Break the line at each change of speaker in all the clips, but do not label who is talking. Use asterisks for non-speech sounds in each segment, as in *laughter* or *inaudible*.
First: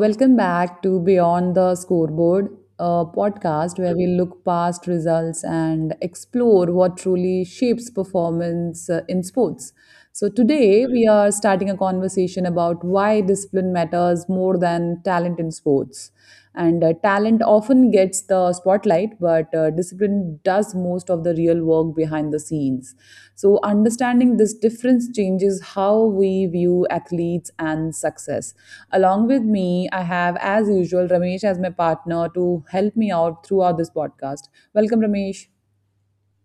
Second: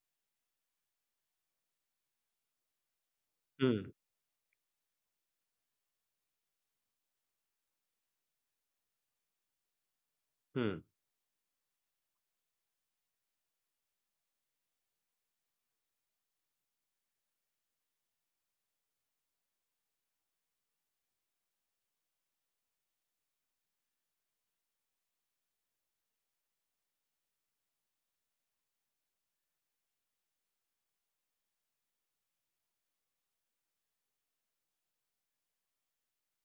welcome back to Beyond the Scoreboard, a podcast
Hmm,
where we look past results and explore what truly shapes performance in sports. So,
hmm.
today we are starting a conversation about why discipline matters more than talent in sports. And talent often gets the spotlight, but discipline does most of the real work behind the scenes. So, understanding this difference changes how we view athletes and success. Along with me, I have, as usual, Ramesh as my partner to help me out throughout this podcast. Welcome, Ramesh.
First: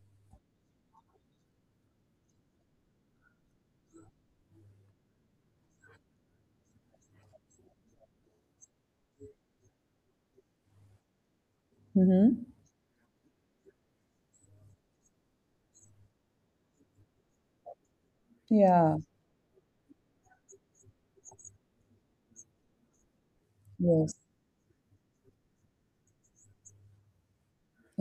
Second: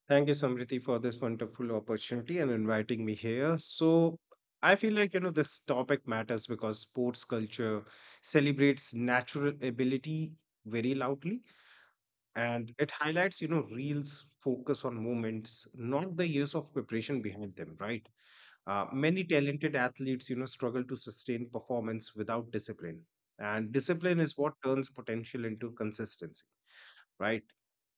Thank you, Samriti, for this wonderful opportunity and inviting me here. So, I feel like, this topic matters because sports culture celebrates natural ability very loudly,
Hmm.
and it highlights, reels focus on moments, not the years of preparation behind them, right?
Yeah.
Many talented athletes, struggle to sustain performance without discipline. And
Yes.
discipline is what turns potential into consistency, right?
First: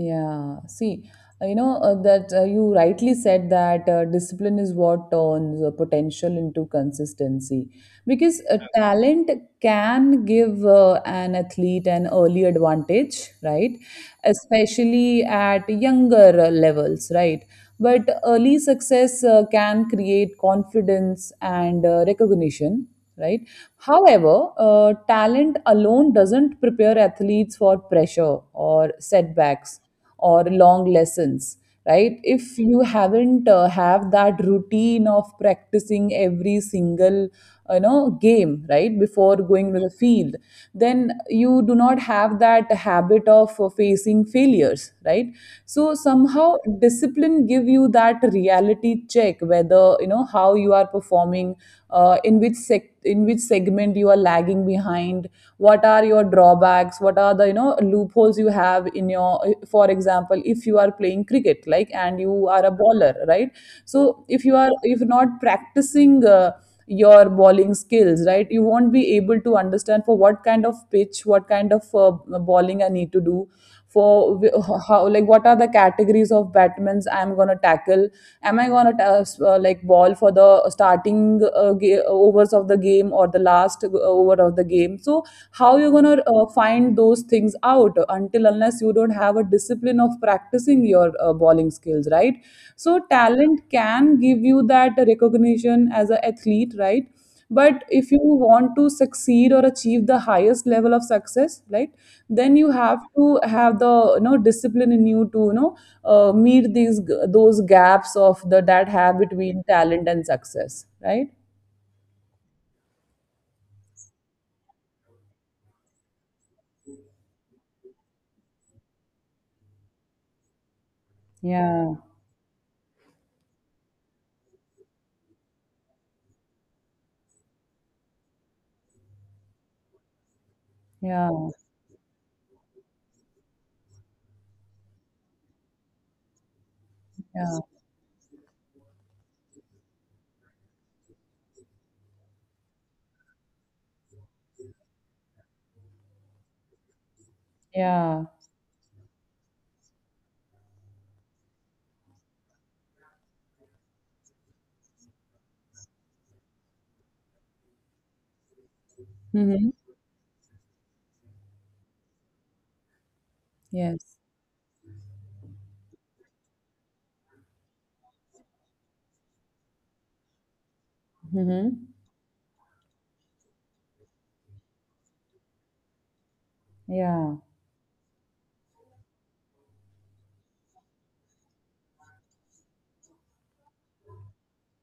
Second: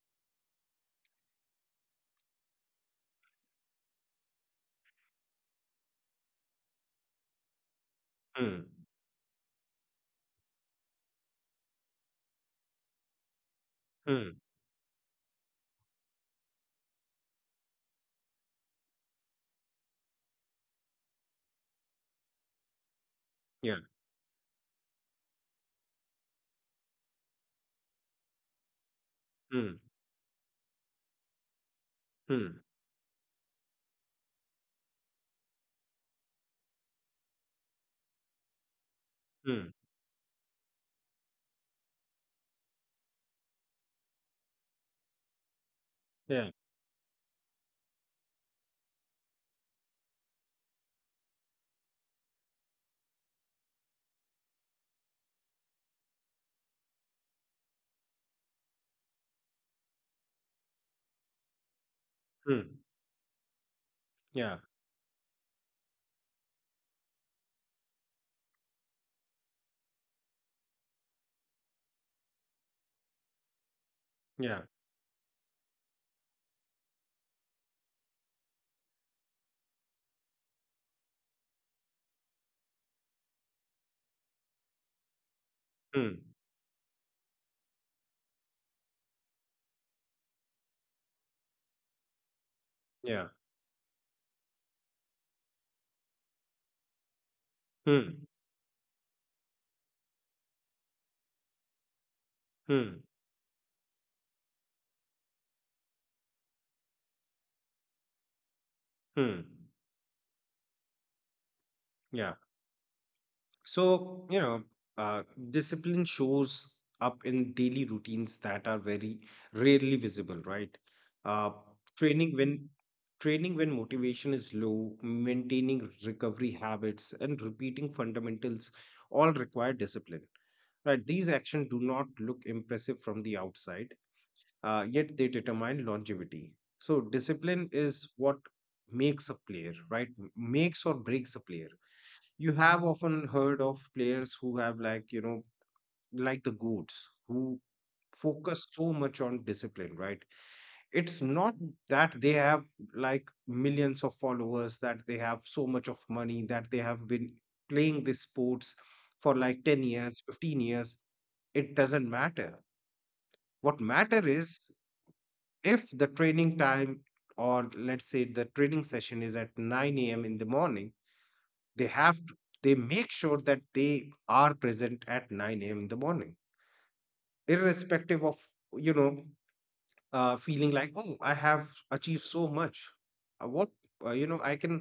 Yeah, see, that you rightly said that discipline is what turns potential into consistency. Because
Hmm,
talent can give an athlete an early advantage, right?
hmm,
Especially at younger levels, right? But early success can create confidence and recognition, right?
yeah,
However, talent alone doesn't prepare athletes for pressure or setbacks
hmm.
or long lessons, right? If
Hmm.
you haven't have that routine of practicing every single game right before
Hmm.
going to the field, then you do not have that habit of facing failures, right? So
Yeah,
somehow discipline give you that reality check, whether you know how you are performing, in which in which segment you are lagging behind, what are your drawbacks, what are the loopholes you have in your. For example, if you are playing cricket, like, and you are a
hmm.
bowler, right? So
Yeah,
if you're not practicing, your bowling skills, right, you won't be able to understand for what kind of pitch, what kind of bowling I need to do, for
yeah,
how, like, what are the categories of batsmen I'm going to tackle, am I going to like ball for the starting overs of the game or the last over of the game. So how you're going
hmm.
to find those things out until, unless you don't have a discipline of practicing your bowling skills, right? So
Yeah,
talent can give you that recognition as an athlete, right? But if you
hmm.
want to succeed or achieve the highest level of success, right, then you have
Hmm.
to have the discipline in you to meet these those gaps of the that have
Hmm.
between talent and success, right?
Yeah. So, uh, discipline shows up in daily routines that are very rarely visible, right? Uh,
Yeah,
training when Training when motivation is low, maintaining recovery habits, and repeating fundamentals all require discipline, right?
yeah,
These actions do not look impressive from the outside, yet they determine longevity. So
yeah,
discipline is what makes a player, right? Makes or breaks a player. You have often heard of players who have like, you know, like the goats who
yeah.
focus so much on discipline, right? It's not that they have like millions of followers, that they have so much of money, that they have been playing these sports for like
Mm-hmm.
10 years, 15 years. It doesn't matter. What
Yes.
matter is if the training time, or let's say the training session, is at 9 a.m in the morning,
Mm-hmm.
they have to, they make sure that they are present at 9 a.m in the morning,
Yeah.
irrespective of, you know, feeling like, oh, I have achieved so much. What You know, I can,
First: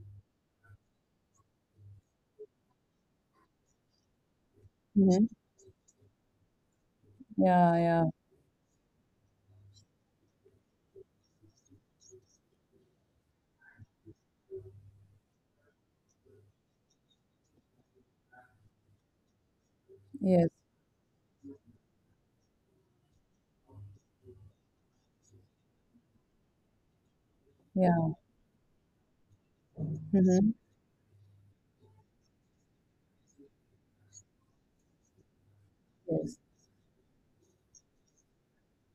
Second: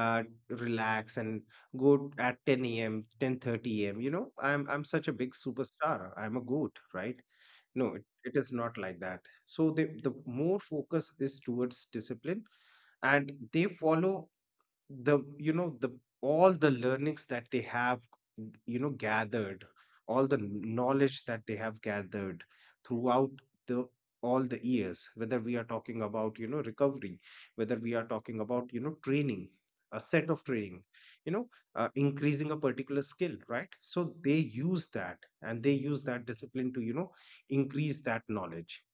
uh, relax and go at 10 a.m, 10:30 a.m. You know, I'm such a
Mm-hmm.
big superstar, I'm a goat, right?
Yeah,
No,
yeah.
it, it is not like that. So the more focus is towards discipline, and they follow the, you know, the all the learnings that they have, you know, gathered, all the
Yes.
knowledge that they have gathered throughout the, all the years, whether we are talking about, you know, recovery, whether we are
Yeah.
talking about, you know, training, a set of
Mm-hmm.
training, you know, increasing a particular skill, right? So they use that, and they use that
Yes.
discipline to, you know, increase that knowledge.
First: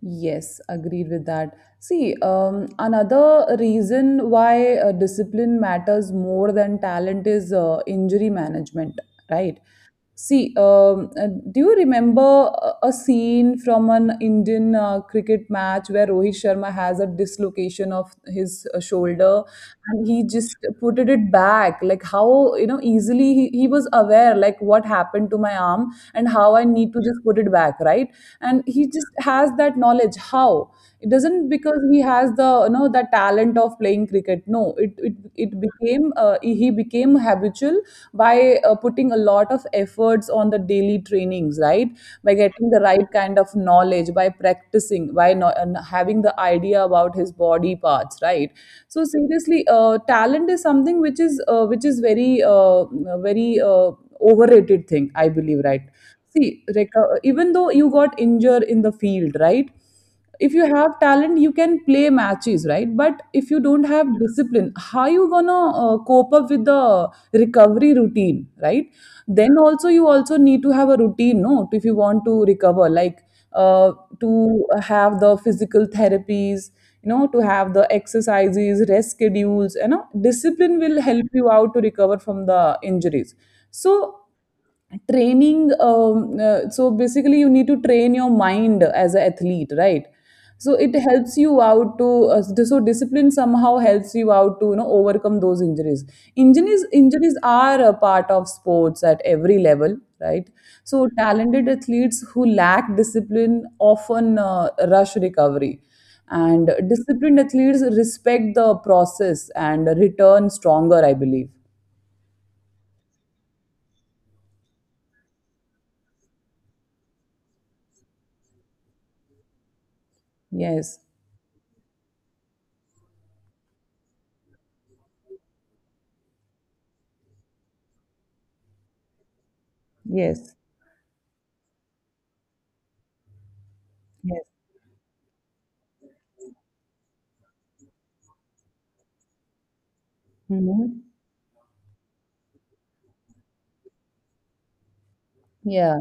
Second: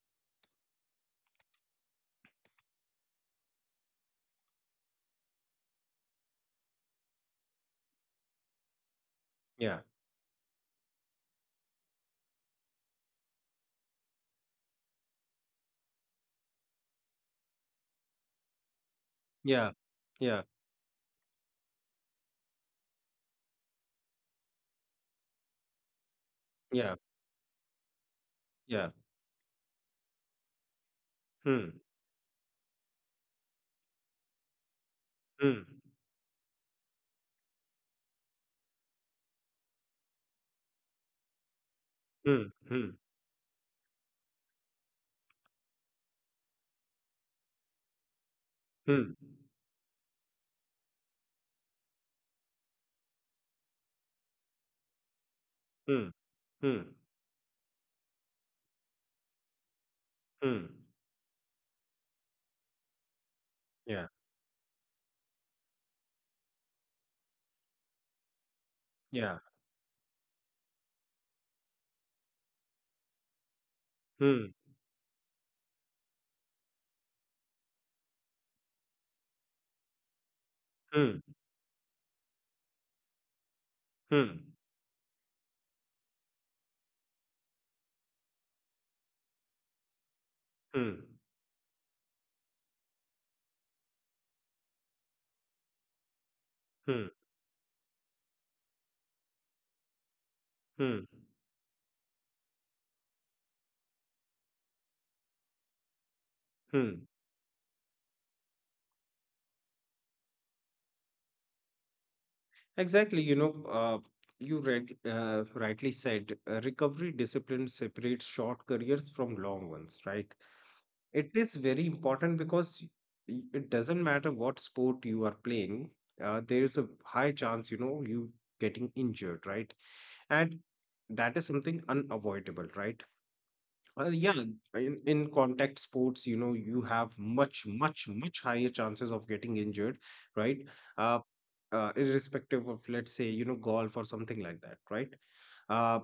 Yes, agreed with that. See, another reason why discipline matters more than talent is injury management, right?
Yeah,
See, do you remember a scene from an Indian cricket match where Rohit Sharma has a dislocation of his shoulder,
yeah,
and he
yeah,
just put it back, like, how, you know, easily, he was aware, like, what happened to my arm, and how I need
yeah,
to just put it back, right? And he
yeah,
just has that knowledge how. It doesn't,
hmm,
because he has the, the talent of playing cricket. No, it it
hmm,
it became he became habitual by putting a lot of efforts on the daily trainings, right? By
hmm,
getting the
hmm,
right kind of knowledge, by practicing, by no, and having the idea about his body parts, right?
hmm.
So seriously, talent is something which is very uh, very uh, overrated thing, I believe, right?
Hmm,
See,
hmm,
like, even though you got injured in the field, right, if you
hmm.
have talent you can play matches, right? But if you don't have
Yeah,
discipline, how you gonna cope up with the recovery routine, right?
yeah.
Then also you also need to have a routine, no? If you want to recover, like, uh,
Hmm,
to have the physical therapies, you know, to have the exercises, rest schedules, discipline will
hmm,
help you out to recover from the injuries. So
hmm,
training basically you need to train your mind as an athlete, right? So it
hmm,
helps you out to so discipline somehow helps you out to overcome those injuries. injuries
hmm,
injuries are a part of sports at every level, right?
hmm,
So talented athletes who lack discipline often rush recovery, and
hmm.
disciplined athletes respect the process and return stronger, I believe.
Exactly. You know, you read, rightly said, recovery discipline separates short careers from long ones, right?
Yes.
It is very important because it doesn't matter what sport you are playing, there is a high chance, you know, you getting injured, right?
Yes.
And that is something unavoidable, right? Yeah,
Yes.
in contact sports, you know, you have much, much, much higher chances of getting injured, right?
Mm-hmm.
Uh, Irrespective of, let's say, you know, golf or something like that, right? Uh,
Yeah.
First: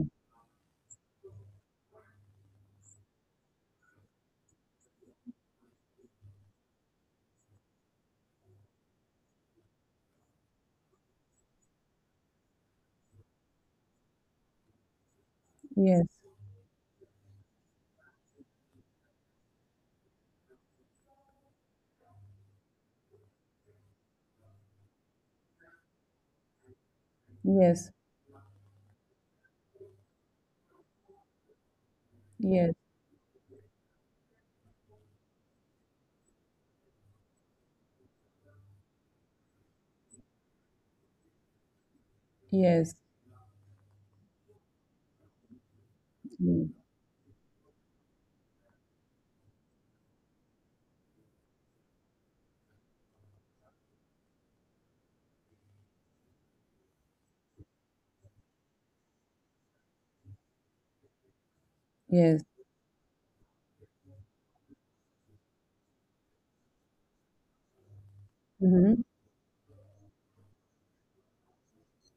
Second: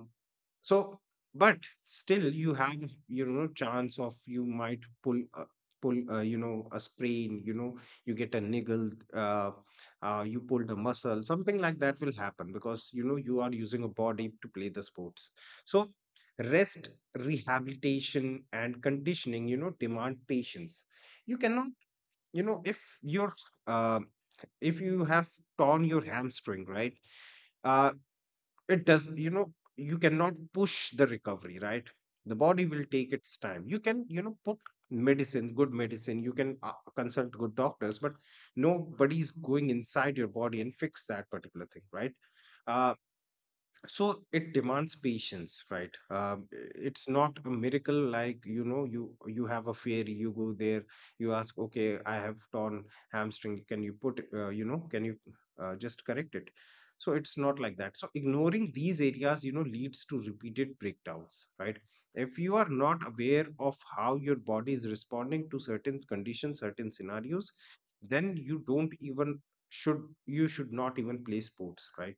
so, but still, you have, you know, chance of you might pull, you know, a sprain, you know, you get a niggle, you pull the muscle, something like that will happen because, you know, you are using a body to play the sports. So,
Yes.
rest rehabilitation and conditioning, you know, demand patience. You cannot, you know, uh, if you have torn your hamstring, right, uh,
Yes.
it does, you know, you cannot push the recovery, right? The body
Yes.
will take its time. You can, you know, put medicine, good medicine, you can, consult good doctors, but nobody's going inside your body and fix that particular thing, right? uh,
Yes.
so it demands patience, right?
Mm.
It's not a miracle, like, you know, you have a fear, you go there, you ask, okay, I have torn hamstring, can you put, you know, can you just correct it? So it's not like that. So ignoring these areas, you know, leads to repeated breakdowns, right? If
Yes.
you are not aware of how your body is responding to certain conditions, certain scenarios, then you don't
Mm-hmm.
even, should not even play sports, right?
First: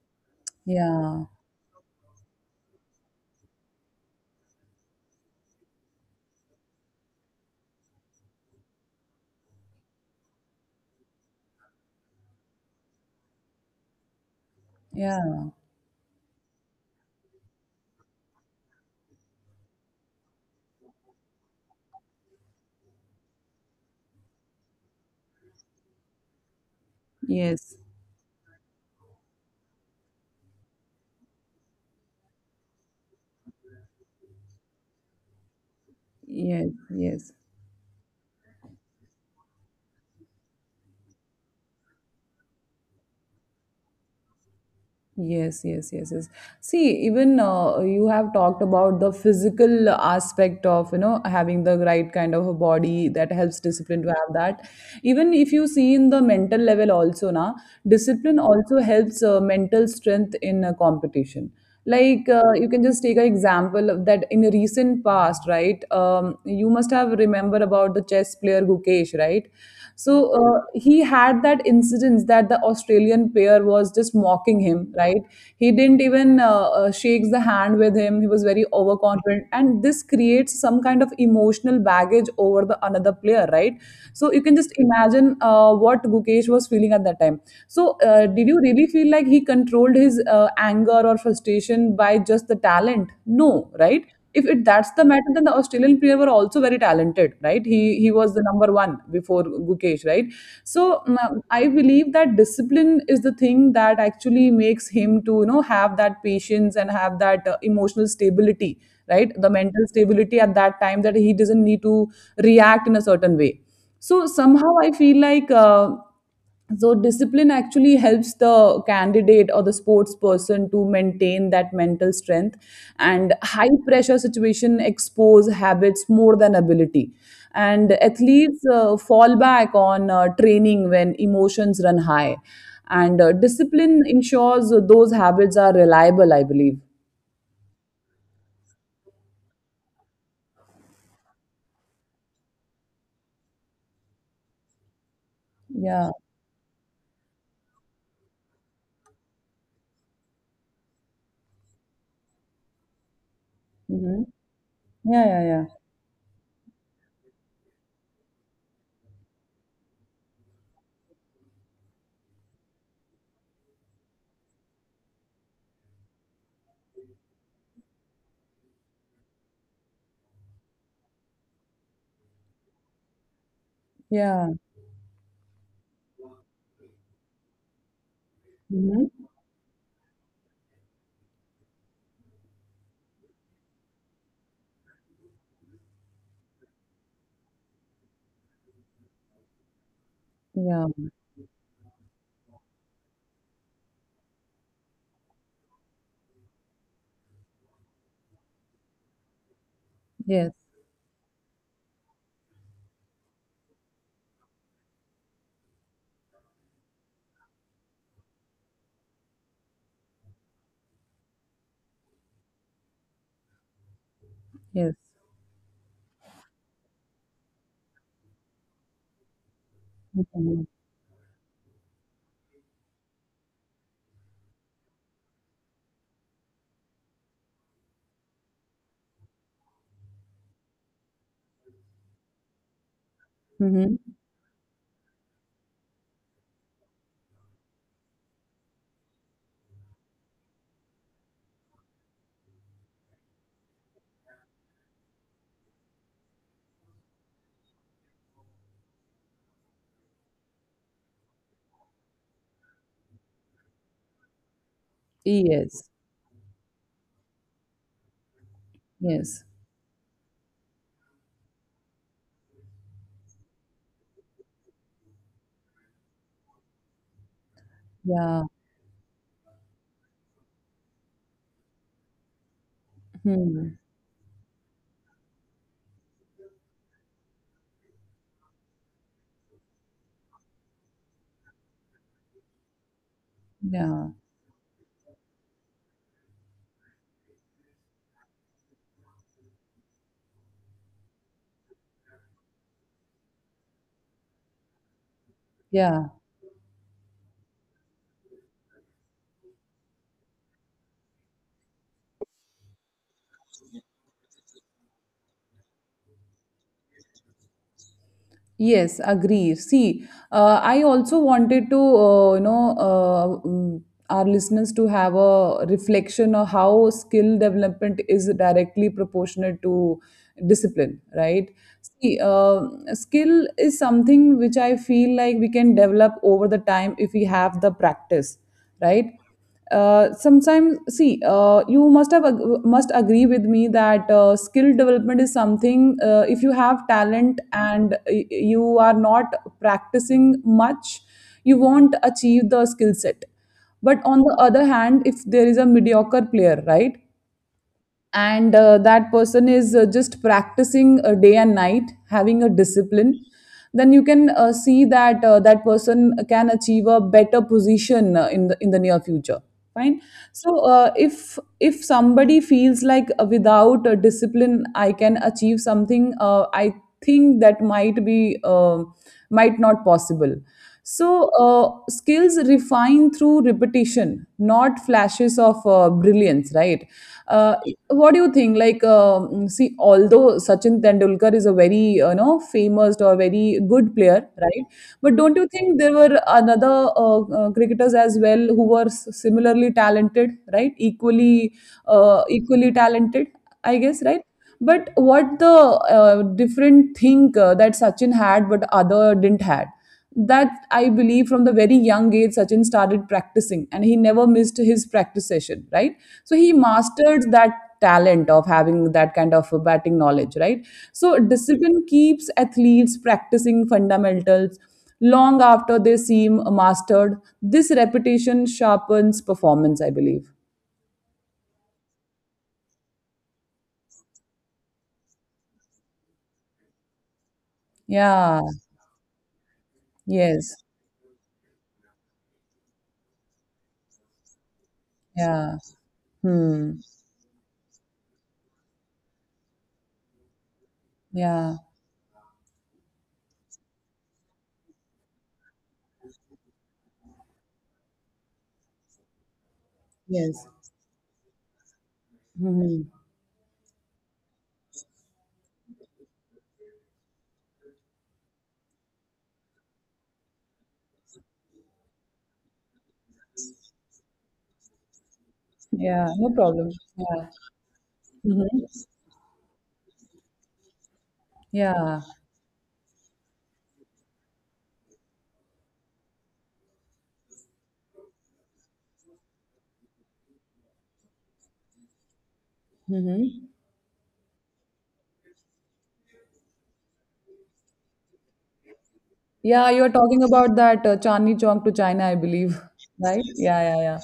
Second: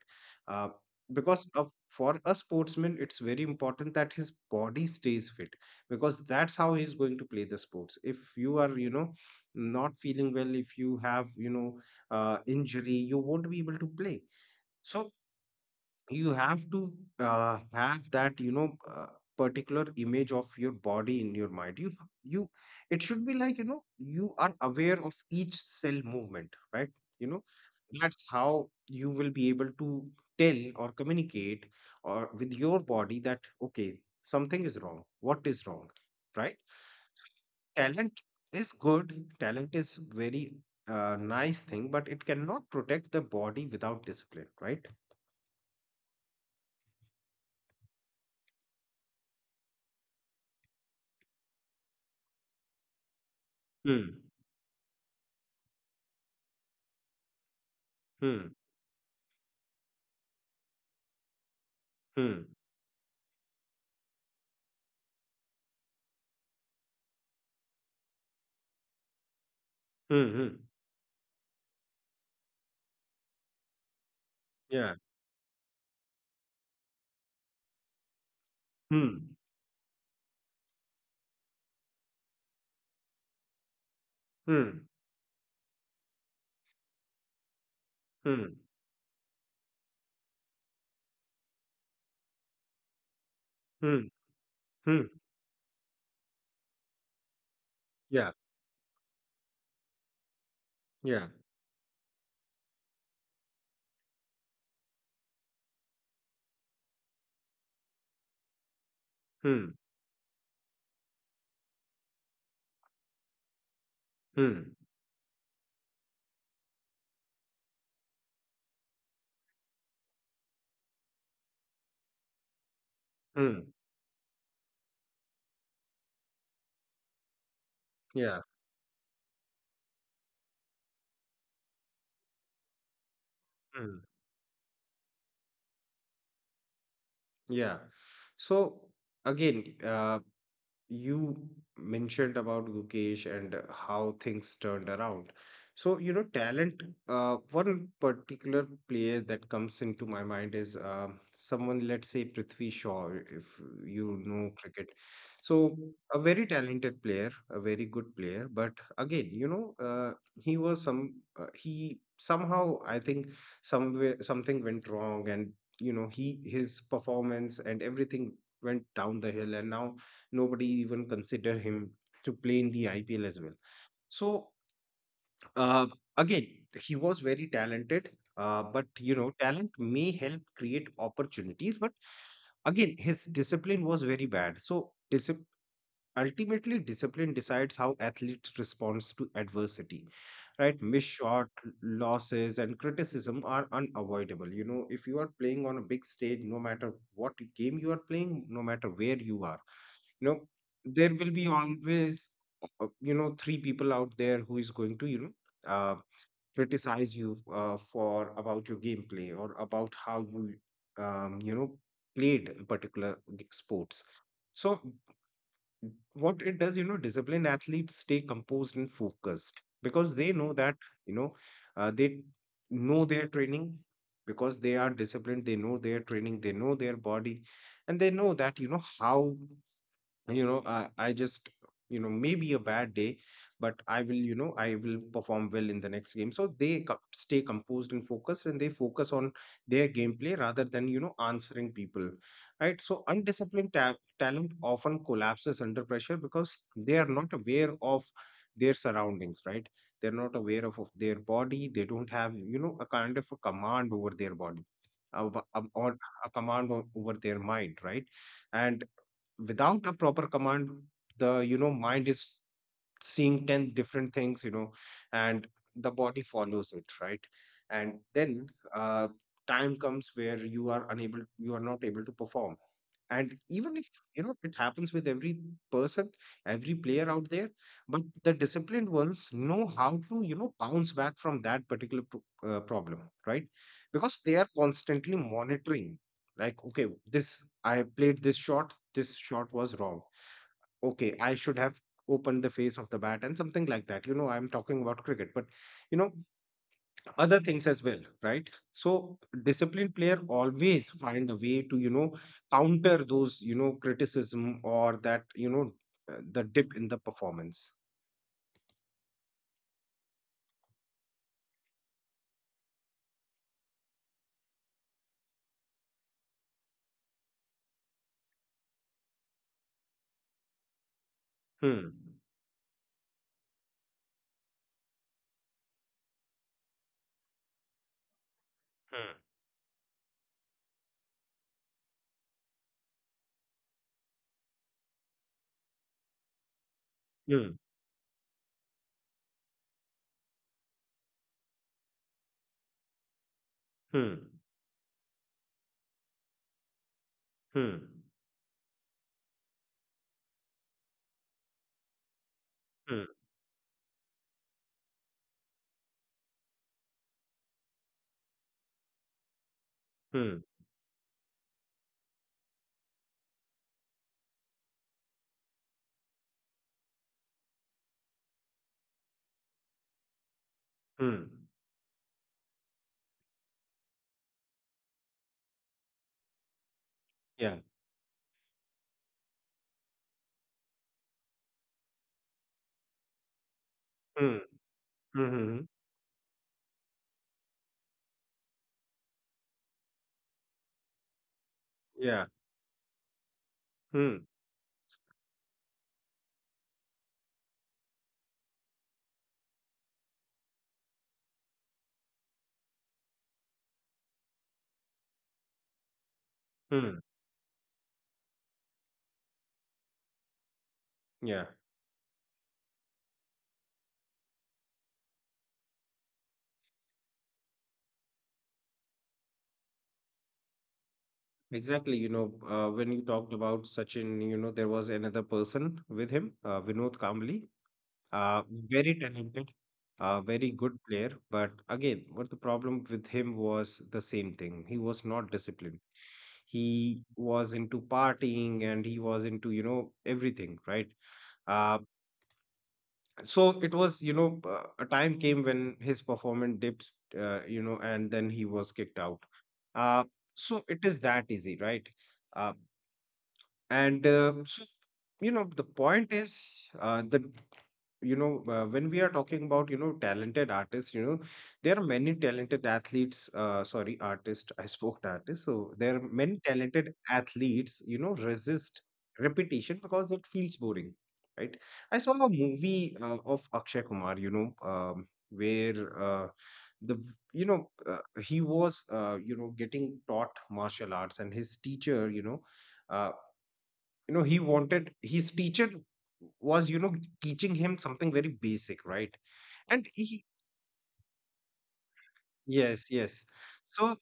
Uh,
Yeah.
because of, for a sportsman, it's very important that his body stays fit, because that's how he's going to play the sports. If you are, you know, not feeling well, if you have, you know, injury, you won't be able to play. So
Yeah.
you have to, have that, you know, particular image of your body in your mind. You it should be like, you know, you are aware of each cell movement, right? You know,
Yes.
that's how you will be able to tell or communicate or with your body that, okay, something is wrong, what is wrong, right?
Yes. Yes.
Talent is good, talent is very, nice thing, but it cannot protect the body without discipline, right?
Yes, yes, yes, yes. See, even you have talked about the physical aspect of, having the right kind of a body that helps discipline to
Hmm,
have that. Even if you see in the mental level also, na, discipline
hmm,
also helps mental strength in a competition. Like
hmm.
you can just take an example of that in recent past, right? You must have remember about the chess player Gukesh, right? So
Mhm.
he had that incidence that the Australian player was just mocking him,
Yeah.
right? He didn't even shakes the hand with him. He was very
Mm.
overconfident, and this creates some kind of emotional baggage over the another player, right? So you can just
Mm.
imagine what Gukesh was feeling at that time. So did
Mm.
you really feel like he controlled his anger or frustration by just the talent? No, right?
Mm.
If it, that's
Mm.
the matter, then the Australian player were also very talented, right? He
Yeah.
was the number one before Gukesh, right? So
Yeah.
I believe that discipline is the thing that actually makes him to have that patience and have that emotional stability, right? The
Mm.
mental stability at that time, that he doesn't need to react in a certain way. So
Mm.
somehow I feel like. So discipline actually helps the candidate or the sports person to maintain that mental strength, and
Mm.
high pressure situation expose habits more than ability, and
Yeah.
athletes fall back on training when emotions run high, and
Mm.
discipline ensures those habits are reliable, I believe.
Yeah. So again, you mentioned about Gukesh and how things turned around. So, you
Yeah.
know, talent, one particular player that comes into my mind is someone, let's say Prithvi Shaw, if you
Hmm.
know cricket.
Yeah. Yeah. Yeah.
So, a very talented player, a very good player. But again, you know, he somehow, I think, somewhere something went wrong and, you know, his performance and everything went down the hill. And now, nobody even consider him to play in the IPL as well. So
Yeah.
uh, again, he was very talented. But you
Hmm.
know, talent may help create opportunities, but again, his discipline was very bad. So, discipline ultimately, discipline decides how athlete responds to adversity, right? Missed
Yeah.
shot, losses, and criticism are unavoidable. You know, if you are playing on a big stage, no matter what game you are playing, no matter where you are, you know,
Yes.
there will be always, you know, three people out there who is going to, you know, uh, criticize you for about your gameplay or about how you, you know, played a particular sports. So
Yes.
what it does, you know, disciplined athletes stay composed and focused because they know
Hmm.
that, you know, they know their training because they are disciplined, they know their training, they know their body, and they know that, you know, how, you know, I just, you know, maybe a bad day, but
Hmm.
I will, you know, I will perform well in the next game. So they stay composed and focused, and they focus on their gameplay rather than, you know, answering people, right? So talent often collapses under pressure because they are not aware of their surroundings, right? They're not aware of their body, they don't have, you know, a kind of a command over their body, uh,
Yes.
or a over their mind, right? And
Yes.
without a proper command, the, you know, mind is seeing 10 different things, you know, and the body follows it, right? And
Yeah.
then, uh, time comes where you are not able to perform. And
Hmm.
even if, you know, it happens with every person, every player out there, but the disciplined ones know how to, you know, bounce back from that particular problem, right?
Yeah.
Because they are constantly monitoring, like, okay, this, I played this shot, this shot was wrong, okay, I should have opened the face of the bat and something like that, you know, I'm talking about cricket, but, you
Yeah.
know, other things as well, right? So disciplined player always find a way to, you know, counter those, you know, criticism, or that, you know, the dip in the performance.
Yes, agree. See, I also wanted to, our listeners to have a reflection of how skill development is directly proportionate to discipline, right?
Hmm,
See, skill is something which I feel like we can develop over the time if we have the practice, right? Sometimes see, you must have must agree with me that skill development is something, if you have talent
hmm,
and you are not practicing much, you won't achieve the skill set. But on
hmm,
the other hand, if there is a mediocre player, right,
hmm,
and that person is just practicing day and night, having a discipline,
hmm,
then you can see that that person can achieve a better position in the near future, fine.
hmm,
So if somebody feels like without a discipline I can achieve something, I think that might not possible.
hmm,
So
hmm,
skills refine through repetition, not flashes of brilliance, right?
yeah,
uh, what do you think? Like, see, although Sachin Tendulkar is a very, famous or very good player,
hmm,
right? But don't you
hmm,
think there were another cricketers as well who were similarly talented, right? Equally, uh,
yeah,
equally talented, I guess,
hmm,
right? But what the different thing that Sachin had but other didn't had, that I believe, from the very young age Sachin started practicing and he never missed his practice session, right? So he
hmm,
mastered that talent of having that kind of batting knowledge, right? So
yeah.
discipline keeps athletes practicing fundamentals long after they seem mastered. This repetition sharpens performance, I believe.
Exactly. You know, when you talked about Sachin, you know, there was another person with him, Vinod Kambli,
Yeah.
uh, very talented, a very
Yes.
good player, but again, what the problem with him was the same thing. He was not
Yeah.
disciplined.
Hmm.
He was into partying and he was into, you know, everything, right?
Yeah.
Uh, so it was, you know, a time came when his performance dipped, you know, and then he was kicked out. Uh,
Yes.
so it is that easy, right? Uh,
Hmm.
and So, you know, the point is, the you know, when we are talking about, you know, talented artists, you know, there are many talented athletes sorry artist, I spoke to artist, so there are
Yeah. No
many
problem.
talented
Yeah.
athletes, you know,
Hmm.
resist repetition because it feels boring, right? I
Yeah.
saw a movie, of Akshay Kumar, you know, you know, uh, he was, you know, getting taught martial arts, and his teacher, you know, uh,
Hmm.
you know he wanted his teacher was, you know, teaching him something very basic, right?
Yeah. You're
and
talking
he
about that Chandni Chowk to China, I believe.
Yes,
*laughs* Right?
yes.
Yeah. Yeah.
So
Yeah.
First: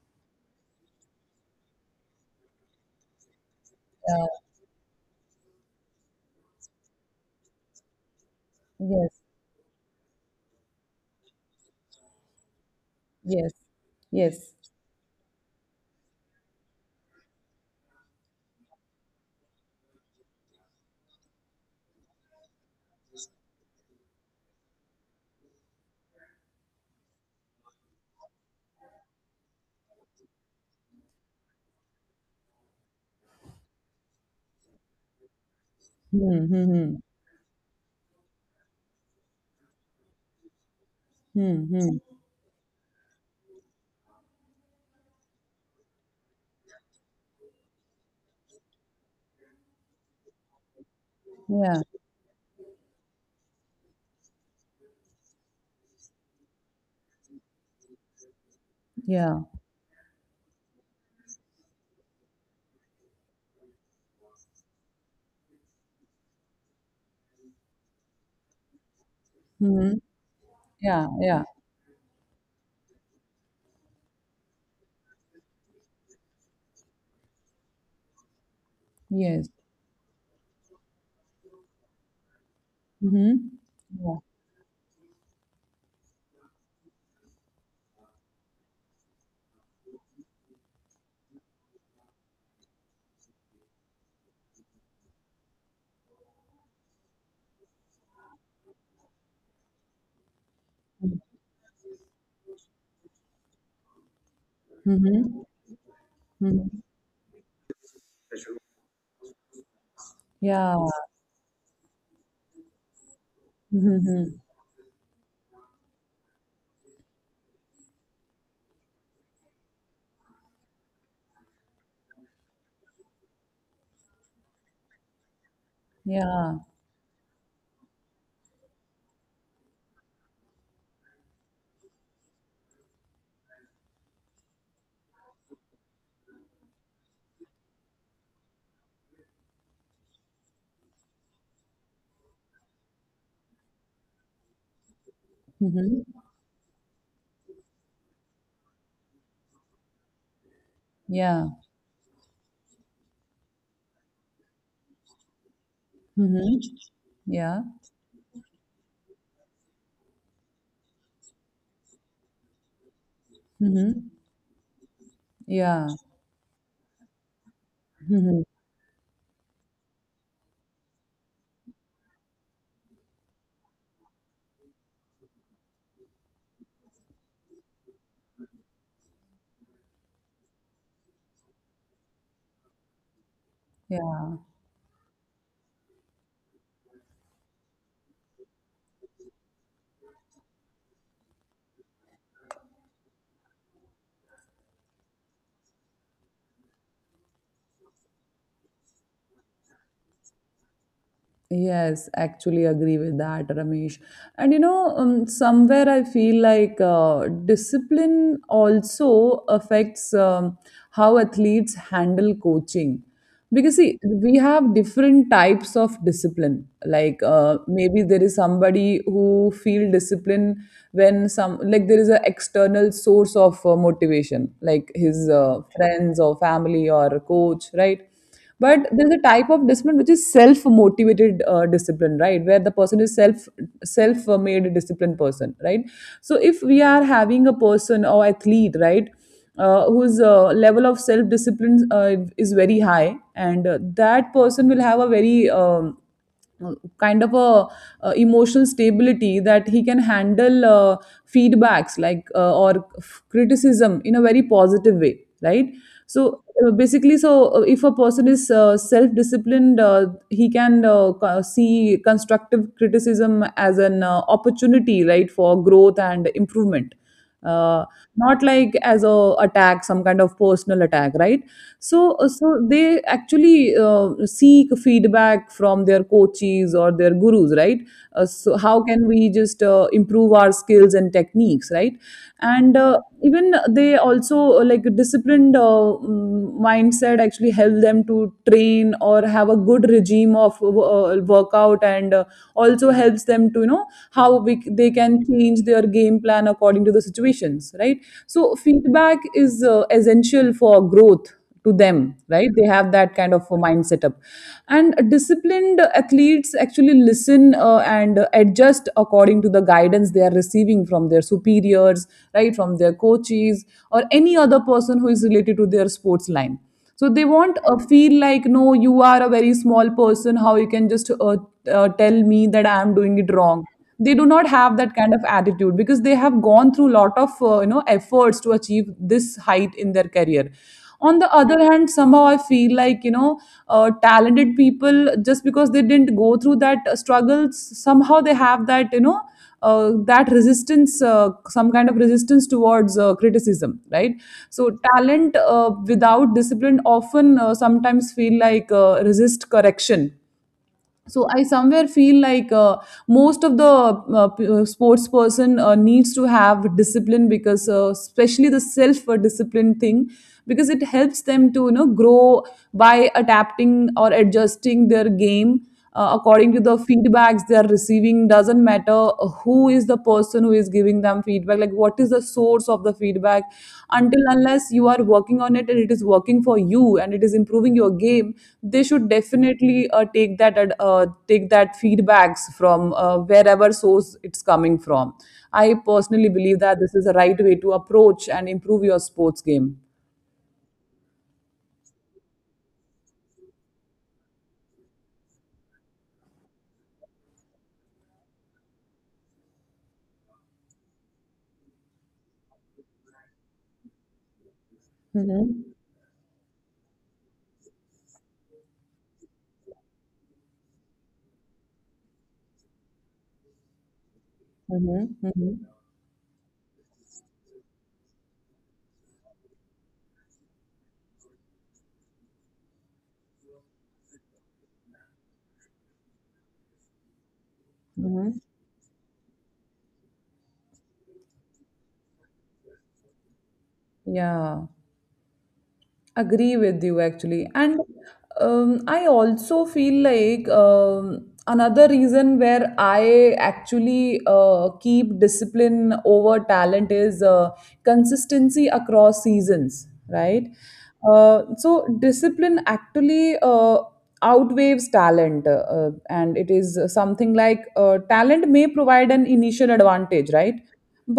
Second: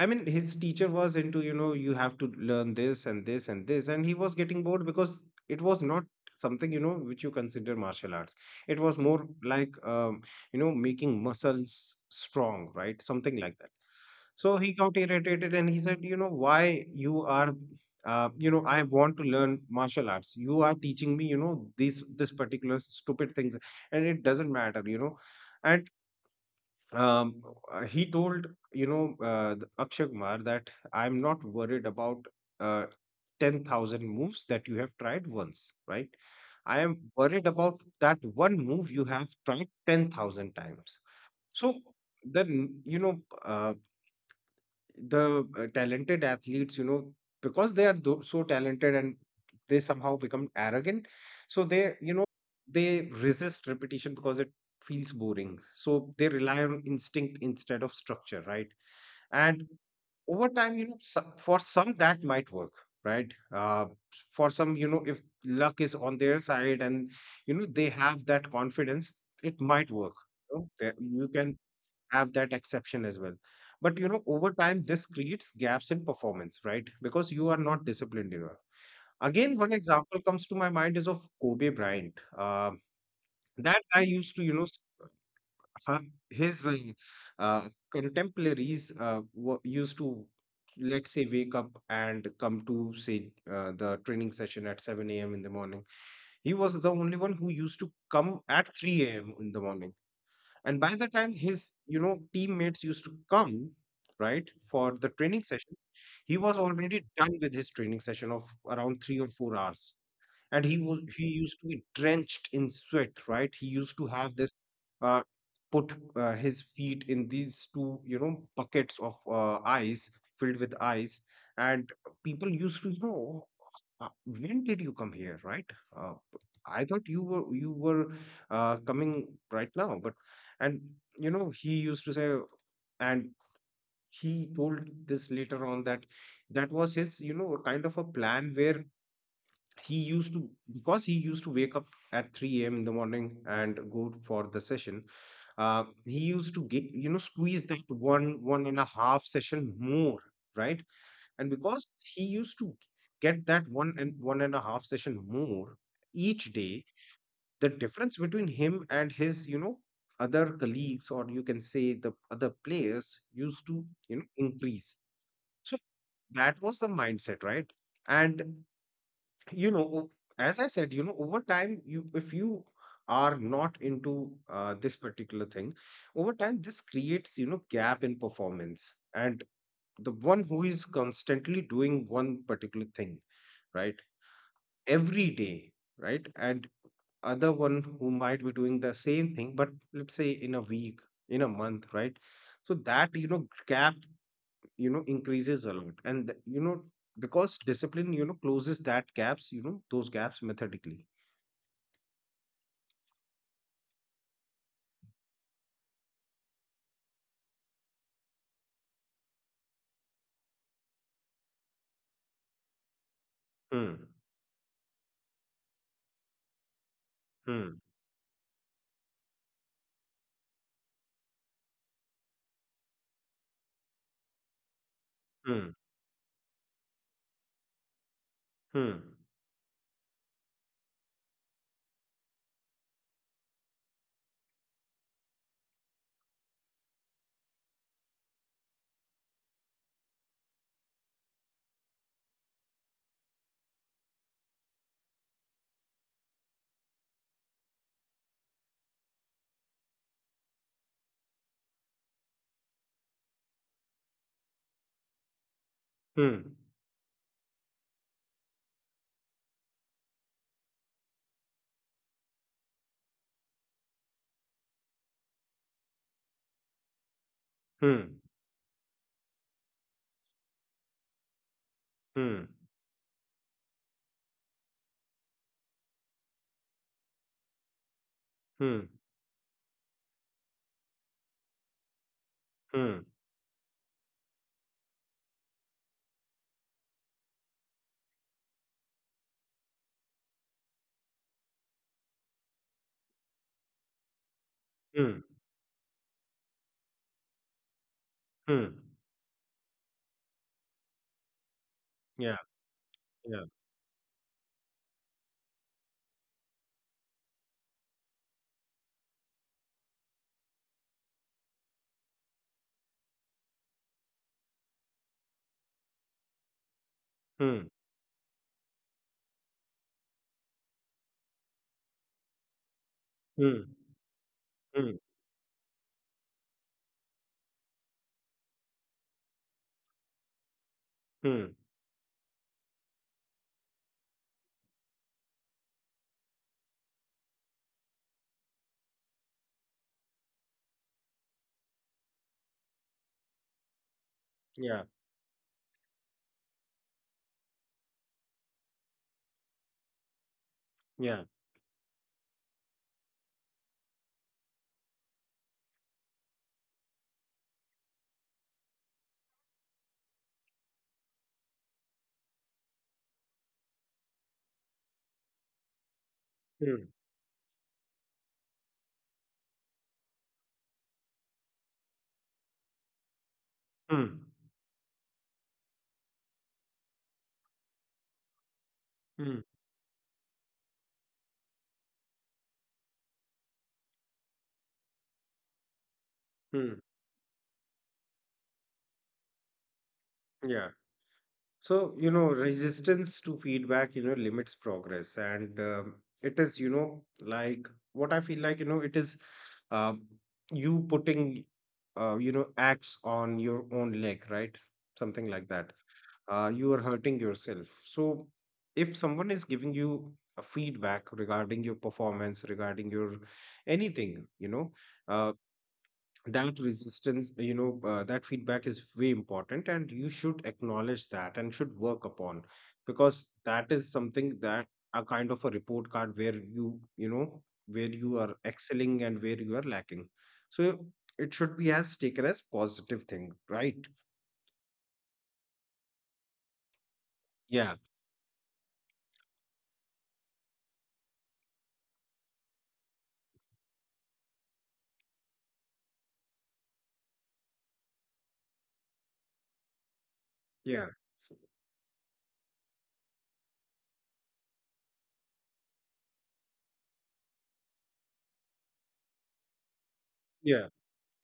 I mean, his teacher was into, you know, you have to learn this and this and this. And he was getting bored because it was not something, which you consider martial arts. It
Yeah.
was
Yes.
more like, making muscles strong, right? Something
Yes.
like that.
Yes.
So he got irritated and he said, why you are, I want to learn martial arts. You are teaching me, these, this particular stupid things and it doesn't matter. And um, he told Akshay Kumar that I'm not worried about uh, 10,000 moves that you have tried once, right? I
Mm-hmm.
am worried about that one move you have tried 10,000 times. So
Mm-hmm.
then uh, the talented athletes because they are so talented and they somehow become arrogant, so
Yeah.
they you know they resist repetition because it feels boring, so they rely on instinct instead of structure, right.
Yeah.
And over time, for some that might work, right. For some, if luck is on their side and they have that confidence, it might
Hmm.
work. You know?
Yeah.
You
Yeah.
can have that exception as well. But over time, this creates gaps in performance, right? Because you are not disciplined enough.
Yes.
Again, one example comes to my mind is of Kobe Bryant. Um
Mhm.
that guy
Ja.
used to, uh, his uh, contemporaries used to, let's say, wake up and come to, say, the training session at 7 a.m. in the morning. He was the only one who used to come at 3 a.m. in the morning, and by the time his teammates used to come, right, for the training
Mhm.
session, he was
Mhm.
already done with his training session of around 3 or 4 hours. And he
Ja.
was he used to be drenched in sweat, right. He used to have
Mhm,
this, uh, put his feet in these two buckets of ice, filled with ice. And people used to when did you come here, right? uh,
yeah.
i thought you were coming right now, but, and he used to say. And he told this later on that that was his kind of a plan where he used to, because he used to wake up at 3 a.m. in the morning and go for the session. He used to get, squeeze that one and a half session more, right.
Ja.
And
Mhm. Ja.
because he used to get that one and one and a half session more each
Mhm.
day, the
Ja.
difference between him and his other colleagues, or you can say the other players, used to
Mhm.
increase. So
Ja.
that was the mindset, right. And
Mhm.
you know o- as I said, over time, you, if you are not into this particular thing, over time this creates gap in performance. And the one who is constantly doing one particular thing, right,
Yeah.
every day, right, and other one who might be doing the same thing but, let's say, in a week, in a month, right? So that gap increases a lot. And because discipline closes that gaps, those gaps methodically.
Yes, actually agree with that, Ramesh. And somewhere I feel like discipline also affects how athletes handle coaching. Because
Hmm.
see, we have different types of discipline. Like
Hmm.
maybe there is somebody who feel discipline when some like there is an external source of motivation, like his
Hmm.
friends or family or a coach, right? But
Hmm.
there's a type of discipline which is self motivated discipline, right, where the person is self made disciplined person, right. So if we are having a person or athlete, right, whose level of self discipline is very high, and that person will have a very kind of a emotional stability that he can handle feedbacks, like or criticism in a very positive way, right. So
Hmm.
basically, so if a person is self disciplined, he can see constructive criticism as an opportunity, right, for growth and improvement. uh,
Hmm.
Not like as a attack, some kind of personal attack, right. So
Hmm.
so they actually seek feedback from their coaches or their gurus, right. So
Hmm.
how can we just improve our skills and techniques, right. And
Hmm.
even they also like disciplined mindset actually help them to train or have a good regime of workout, and also helps them to how they
Hmm.
can change their game plan according to the situations, right. So
Hmm.
feedback is essential for growth to them,
Yeah.
right. They have that kind
Yeah.
of a mind setup. And disciplined athletes actually listen and adjust according to the guidance they are receiving from their superiors, right, from their coaches or any other person who is related to their sports line. So they won't
Hmm.
feel like, no, you are a very small person, how you can just tell me that I am doing it
Hmm.
wrong. They do not have
Hmm.
that kind of attitude because they have gone through lot of you know efforts to achieve this height in their career. On the
Hmm.
other hand, somehow I feel like you know talented people, just because they didn't go through that struggles, somehow they have that you know that resistance some kind of resistance towards criticism, right. So
Yeah.
talent without discipline often sometimes feel like resist correction.
Yeah.
So I somewhere feel like most of the sports person needs to have discipline because especially the self discipline thing, because it helps them to you know grow by adapting or adjusting their game according to the
Hmm.
feedbacks they are receiving. Doesn't matter who is the person who is giving them feedback, like what is the source of the feedback. Until
Hmm.
unless you are working on it and it is working for you and it is improving your game, they should
Hmm.
definitely take that take that feedbacks from wherever source it's coming from. I personally believe that
Hmm.
this is the right way to approach and improve your sports game.
Yeah. So, resistance to feedback, limits progress. And it is, like what I feel like, it is uh, you putting, axe on your own leg, right? Something like that.
Hmm.
You are hurting yourself. So, if someone is giving you a feedback regarding your performance, regarding your anything,
Hmm.
uh,
Hmm.
that resistance that feedback is way important, and you should acknowledge that and should work upon, because that is something, that a kind of a report card, where you know where you
Hmm.
are excelling and where you are lacking. So it should be as taken as positive thing, right.
Yeah, agree with you actually.
Yeah.
And I also feel like another reason where I actually keep discipline over talent is consistency across seasons, right.
Yeah.
So discipline actually outweighs talent, and it is something like talent may provide an initial advantage, right.
Yeah.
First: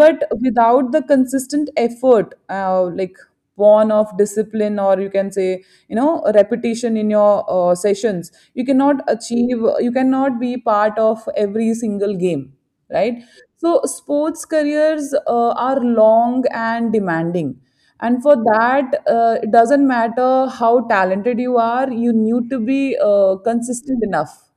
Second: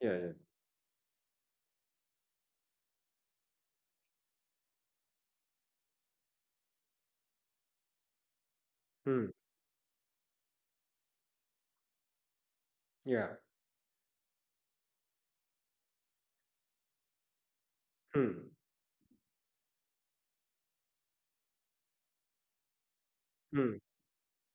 Yeah. Yeah.
without the consistent effort like born of discipline, or you can say you know repetition in your sessions, you cannot
Hmm.
achieve, you cannot be part of every single game, right.
Yeah.
So sports careers are long and demanding. And for
Hmm.
that, it doesn't matter how talented you are, you need to be
Hmm.
consistent enough.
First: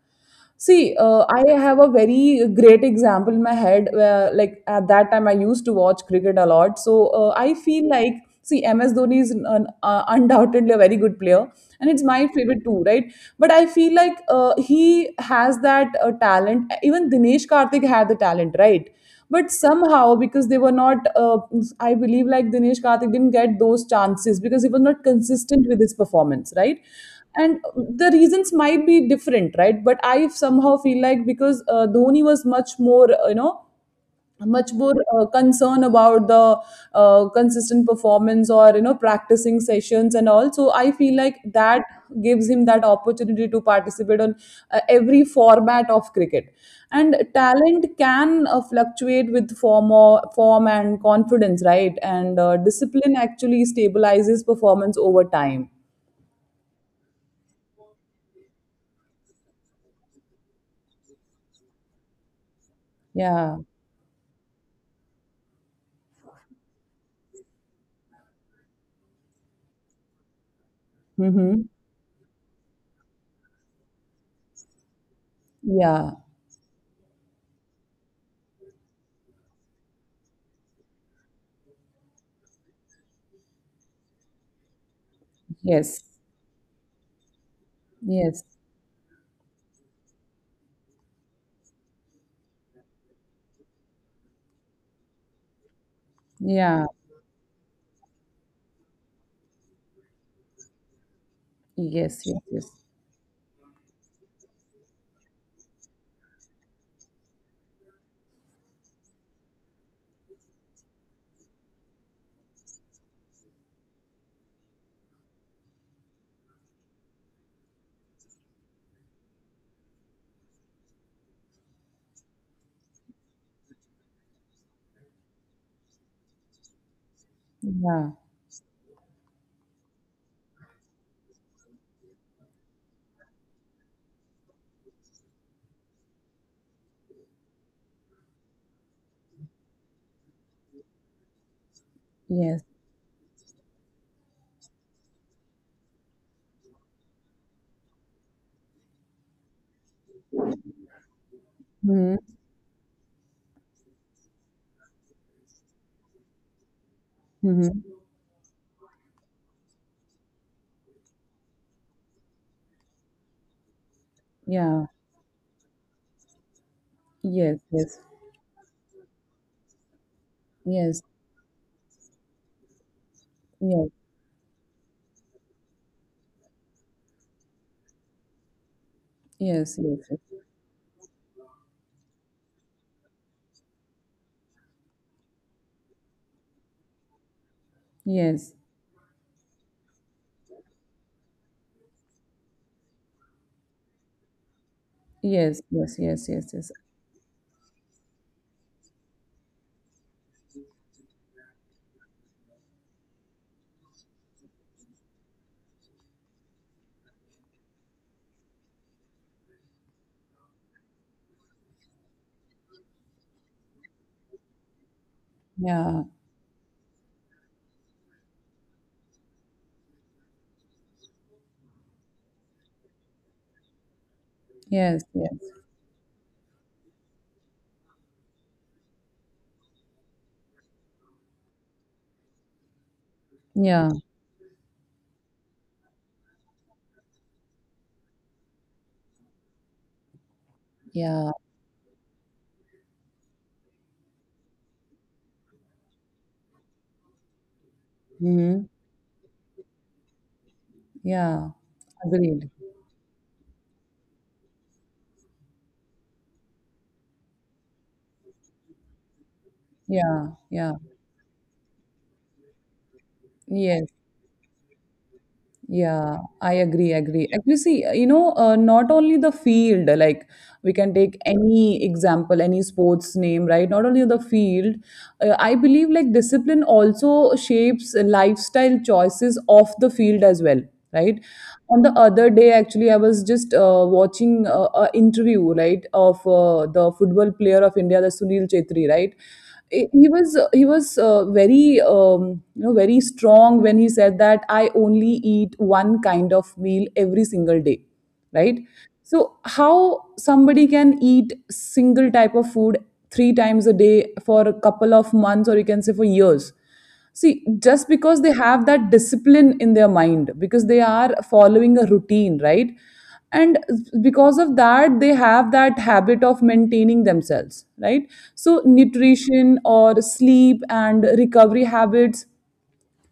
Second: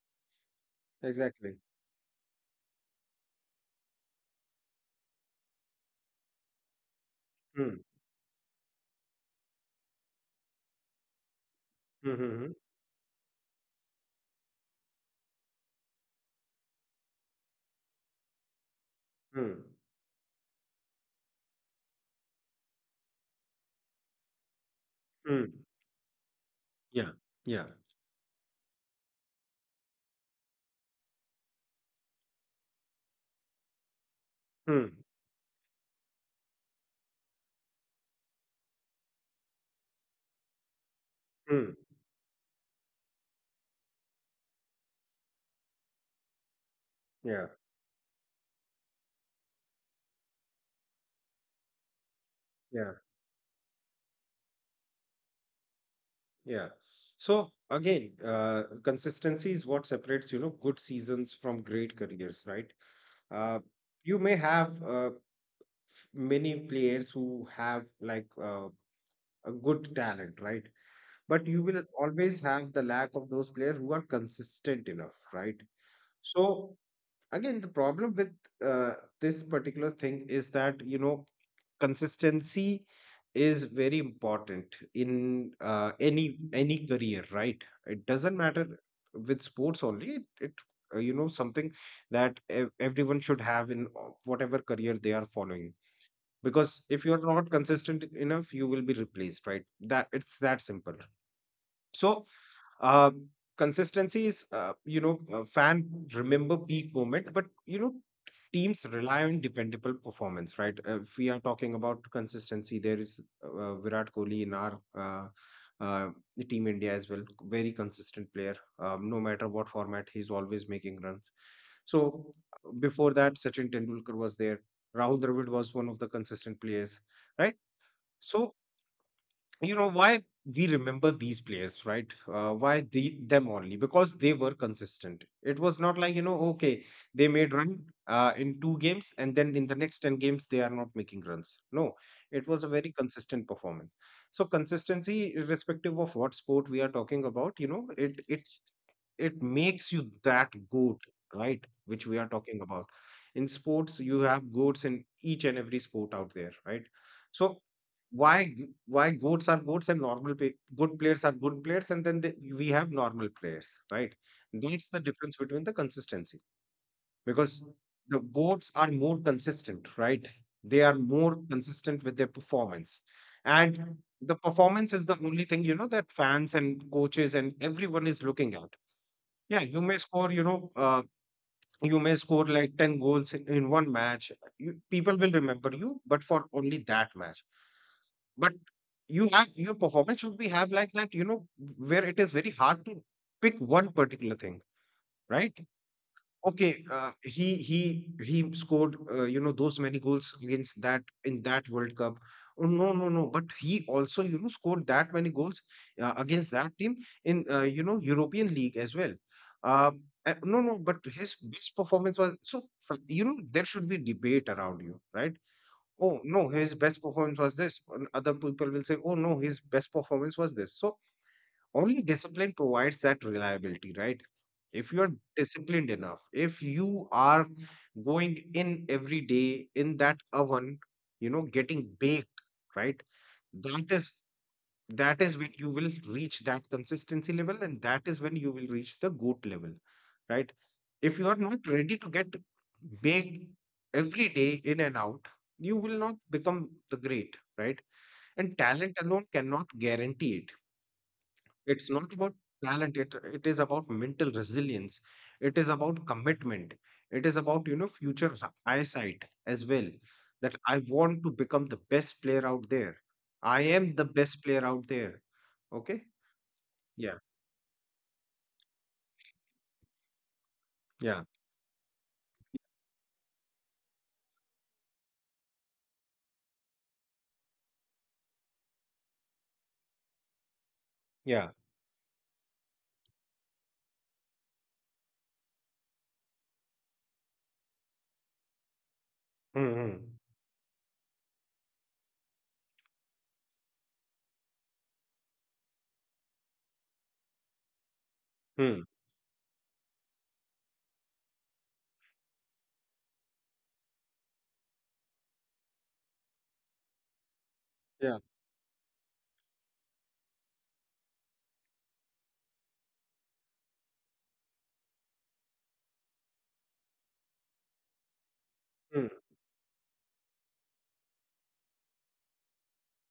See, I
Exactly.
have a very great example in my head where, like, at that time I used to watch cricket a lot. So, I
Hmm.
feel like, see, MS Dhoni is an, undoubtedly a very good player, and it's
Hmm.
my
Hmm. Hmm.
favorite too, right? But I feel like he has that talent. Even Dinesh Karthik had the talent, right? But
Hmm.
somehow, because they were not, I believe, like Dinesh Karthik didn't get those chances because he was not
Hmm.
consistent with his performance, right?
Yeah.
And
Yeah.
the reasons might be different, right? But I somehow feel like because Dhoni was much more, you know, much
Hmm.
more concern about the consistent performance or you know practicing sessions and all, so I feel like
Hmm.
that gives him that opportunity to participate on every format of cricket. And
Yeah.
talent can fluctuate with form, or form and confidence, right. And
Yeah.
discipline actually stabilizes performance over time.
Yeah. So again, consistency is what separates, good seasons from great careers, right?
Yeah.
Uh, you may have many players who have like a good talent, right? But you
Mm-hmm.
will always have the lack of those players who are consistent enough, right?
Yeah.
So again, the problem with uh, this particular thing is that, consistency is very important in
Yes.
any career, right. It doesn't
Yes.
matter with sports only, it something that everyone should have in whatever career they are following,
Yeah.
because if you're not consistent enough, you will be replaced, right. That, it's that simple.
Yes.
So,
Yes. Yes.
um, consistency is, fan remember peak moment, but teams rely on dependable performance, right? If we are talking about consistency, there is Virat Kohli in our uh, the Team India as well, very consistent player. No matter what format, he's always making runs. So before that, Sachin Tendulkar was there. Rahul Dravid was one of the consistent players, right?
Yeah.
So why we remember these players, right. Why the, them, only because they were consistent. It was not like, okay, they made run in two games and then in the next 10 games they are not making runs. No, it
Yes.
was a very consistent performance. So consistency, irrespective of what sport we are talking about, it makes you that goat, right? Which
Hmm.
we are talking about. In sports, you have goats in each and every sport out there, right? So
Mm-hmm.
why goats are goats and good players are good players, and then we have normal players, right?
Yeah.
That's the difference between the consistency,
Yes.
because
Yes.
the goats are more consistent, right? They are more consistent with their performance,
Yes.
and the performance is the only thing that fans and coaches and everyone is looking at. Yeah,
Yes. Yes.
you may score like 10 goals in one match. People will remember you, but for only that match.
Yes.
But you have your performance should be have like that, where it is very hard to pick one particular thing, right?
Yes. Yes. Yes. Yes. Yes. Yes. yes.
Okay, he scored those many goals against that in that World Cup. Oh, no, no, no. But he also scored that many goals against that team in European League as well. No, no. But his best performance was— there should be debate around you, right?
Yeah.
Oh no, his best performance was this. And other people will say, oh no, his best performance was this. So only discipline provides that reliability, right. If
Yes.
you are
Yes.
disciplined enough, if you are going in every day in that oven, getting baked, right,
Yeah.
that is that is when you will reach that consistency level, and that is when you will reach the goat level, right. If you
Yeah.
are not ready to get baked every day, in and out, you will not become the great, right. And
Mm-hmm.
talent alone cannot guarantee it.
Yeah.
It's not about
Agreed.
talent, it is about mental resilience, it is about commitment, it is about, future eyesight as well.
Yeah.
That
Yeah.
I want to become the best player out there. I
Yes.
am the best player out there. Okay?
Yeah, I agree,
Yeah,
agree. Actually, see, you know, not only the field, like we can take
yeah,
any example, any sports name, right? Not only the field, I believe like discipline also shapes lifestyle choices off the field as well, right?
yeah.
On the other day, actually, I was just watching an interview, right, of the football player of India, the Sunil Chetri, right? He
Mm-hmm.
was he was very you know very strong when he said that I only eat one kind of meal every single day, right.
Mm.
So how somebody can eat single type of food three times a day for a couple of months, or you can say for years. See, just
Yeah.
because they have that discipline in their mind, because they are following a routine, right? And because of that, they have that habit of maintaining themselves, right? So,
Mm,
nutrition or sleep and recovery habits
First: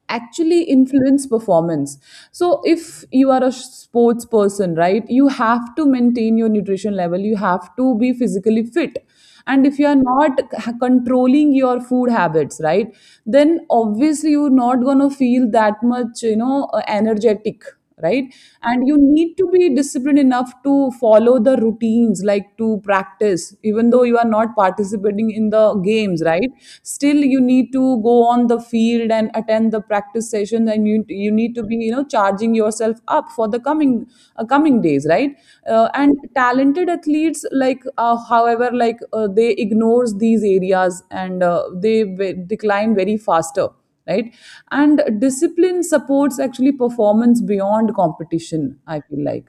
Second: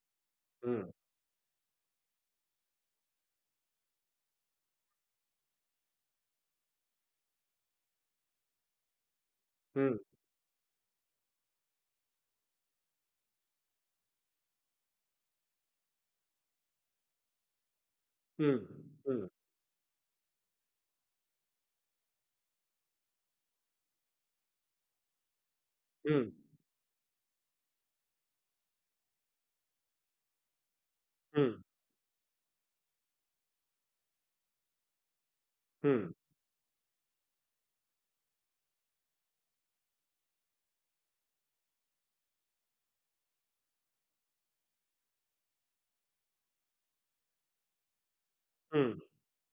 actually
mm.
influence performance. So if you are a sports person, right, you have to maintain your nutrition level, you have to be physically fit. And if you are
Hmm.
not controlling your food habits, right, then obviously you're not going to feel that much you know energetic, right. And you
Mm.
need to be disciplined enough to follow the routines, like to practice even though you are not participating in the games,
Hmm.
right. Still you need to go on the field and attend the practice sessions, and you need
Mm.
to be you know charging yourself up for the coming coming days, right.
Hmm. Mm.
And talented athletes like however, like they ignores these areas, and they decline very faster, right. And discipline supports actually performance beyond competition,
Mm.
I feel like.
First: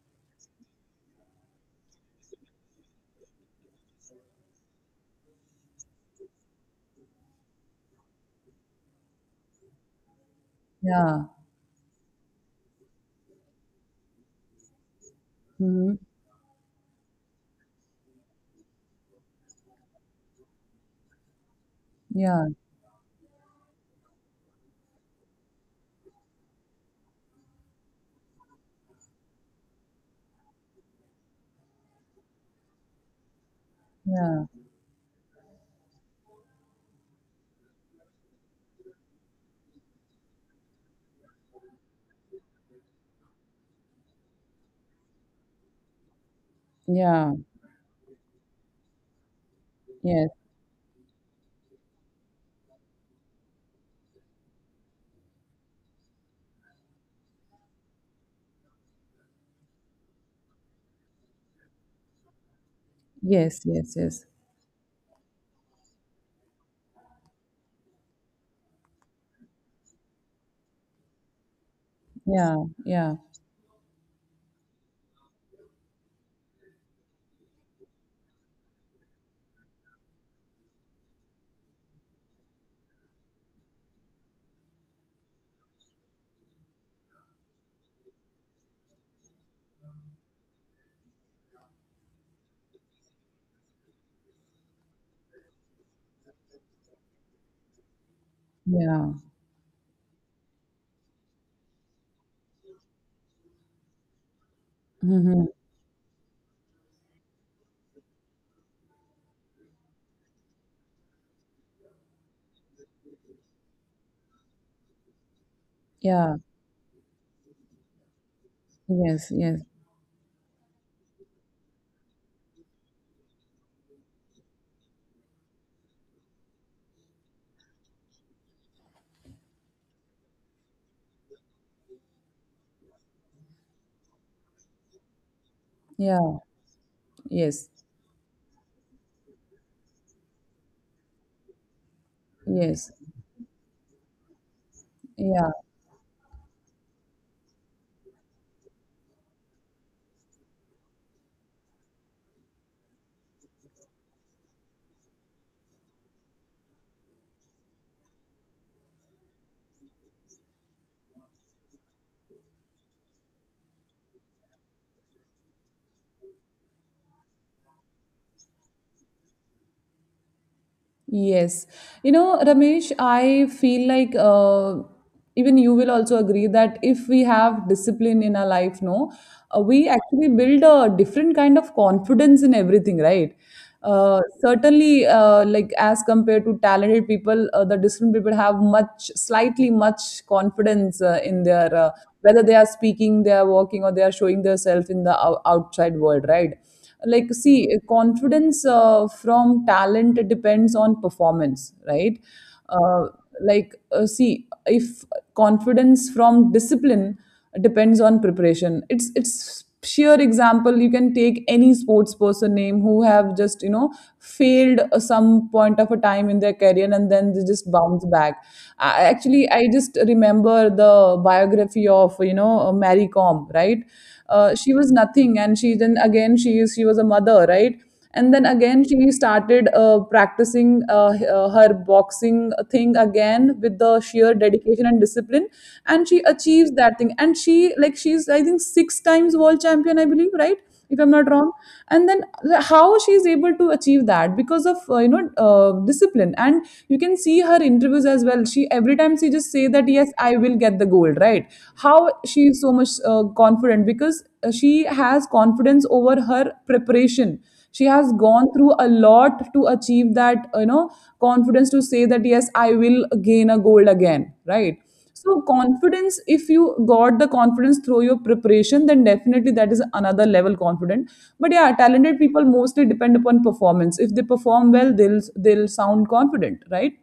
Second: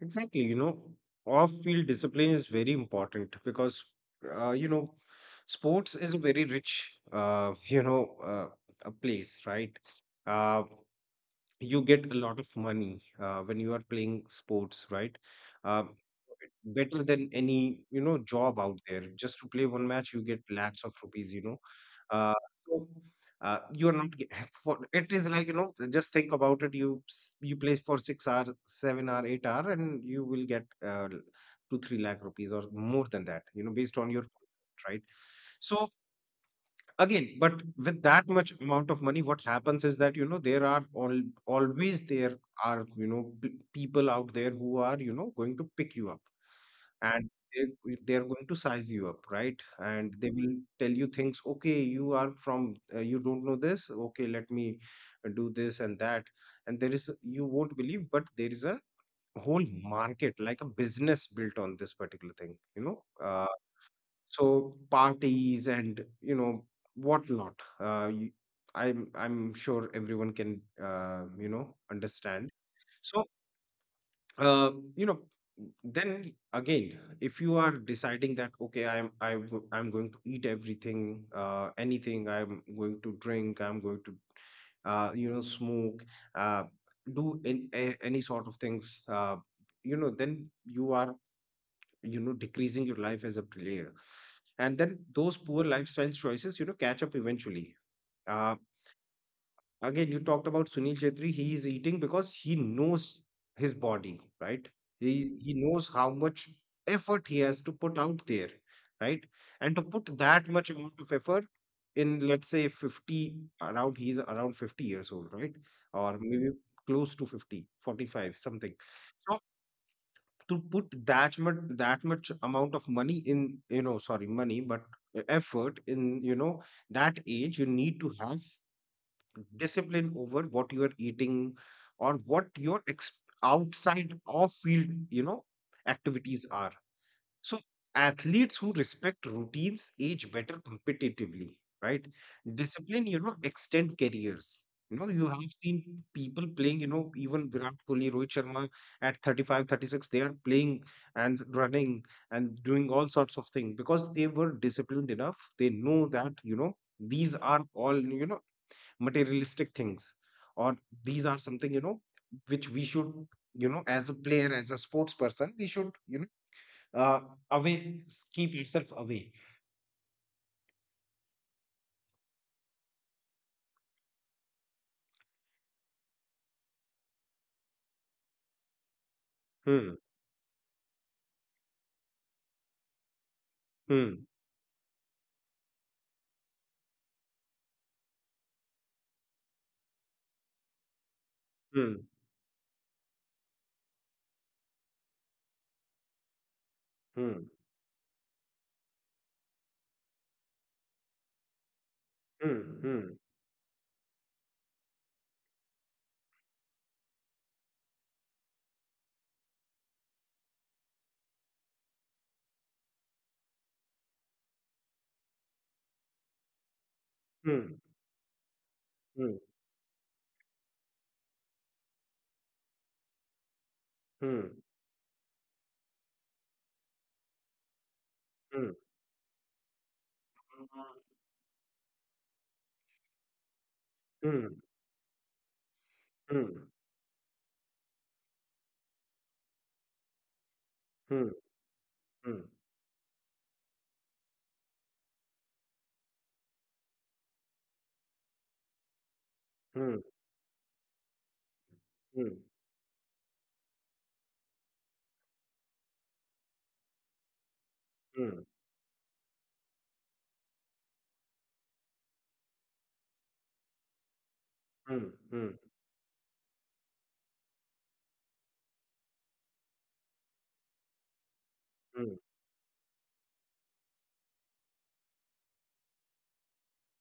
Exactly, off-field discipline is very important, because uh, you know, sports is a very rich *laughs* a place, right? Uh,
Yeah.
you get a lot of money when you are playing sports, right?
Hmm.
Um, better than any job out there. Just to play one match, you get lakhs of rupees. Uh,
Yeah.
so you are not get, *laughs* for it is like just think about it. You play for 6 hours, 7 hour, 8 hour, and you will get 2-3 lakh rupees or more than that. Based on your
Yeah.
contract, right. So again, but with that much amount of money, what happens is that, you know, there are always there are, you know, people out there who are, you know, going to pick you up,
Yeah.
and they are going to size you up, right? And
Yes.
they will tell you things. Okay, you are from, you don't know this, okay, let me do this and that. And there is, you won't believe, but there is a whole market, like a business built on this particular thing, you know,
Yes. Yes. Yes.
so parties and, you know, what not. Uh, you, I'm sure everyone can, you know, understand.
Yeah. Yeah.
So, you know, then again, if you are deciding that, okay, I'm going to eat everything, anything, I'm going to drink, I'm going to, you know, smoke, uh do any sort of things, you know, then you are, you know, decreasing your life as a player. And then those poor lifestyle choices, you know, catch up eventually. uh,
Yeah.
Again, you talked about Sunil Chetri. He is eating because he knows his body, right? he
Hmm.
he knows how much effort he has to put out there, right? And to put that much amount of effort in, let's say, 50, around, he's around 50 years old, right? Or
Yeah.
maybe close to 50, 45, something.
Yes.
So
Yes.
to put that much amount of money in, you know, sorry, money, but, effort in, you know, that age, you need to have discipline over what you are eating or what your outside of field, you know,
Yeah.
activities are. So
Yes.
athletes who respect routines age better competitively, right?
Yes.
Discipline, you know, extend careers. You know, you have
Yeah.
seen people playing, you know, even Virat Kohli, Rohit Sharma at 35, 36, they are playing and running and doing all sorts of things because they were disciplined enough. They know that, you know, these are all, you know, materialistic things, or these are something, you know, which we should, you know, as a player, as a sports person, we should, you know, uh, away, keep yourself away.
Yes. You know, Ramesh, I feel like even you will also agree that if we have discipline in our life, no, we
Hmm.
actually build a different kind of confidence in everything, right? uh,
Hmm.
Certainly, like as compared to talented people, the disciplined people have much, slightly much confidence in their,
Hmm.
whether they are speaking, they are walking, or they are showing themselves in the outside world, right? Like
Hmm.
see confidence from talent, it depends on performance, right.
Hmm.
uh,
Hmm.
like see, if confidence from discipline depends on preparation, it's sheer example. You can take any sports person name who have just you know failed some point of a time in their career, and then they just bounce back. I,
Hmm.
actually i just remember the biography of you know Mary Kom, right.
Hmm.
She was nothing, and she then again she is, she was a mother, right. And then
Hmm.
again she started practicing her boxing thing again, with the sheer
Hmm.
dedication and discipline. And she
Hmm. Hmm. Hmm.
achieves that thing. And she, like, she's I think six times world champion I believe, right, if I'm not
Hmm.
wrong. And then
Hmm.
the- how she's able to achieve that, because of you know discipline. And you can see her interviews as well, she every time she just say
Hmm.
that,
Hmm.
yes, I will get the gold, right. How she is so much confident? Because she has confidence over her preparation. She has
Hmm.
gone through a lot to achieve that you know confidence to say that, yes, I will gain a gold again, right.
Hmm. Hmm.
So
Hmm. Hmm.
confidence, if you got the confidence through your preparation, then definitely that is another level confident. But yeah, talented people mostly depend upon performance. If they perform well, they'll sound confident, right?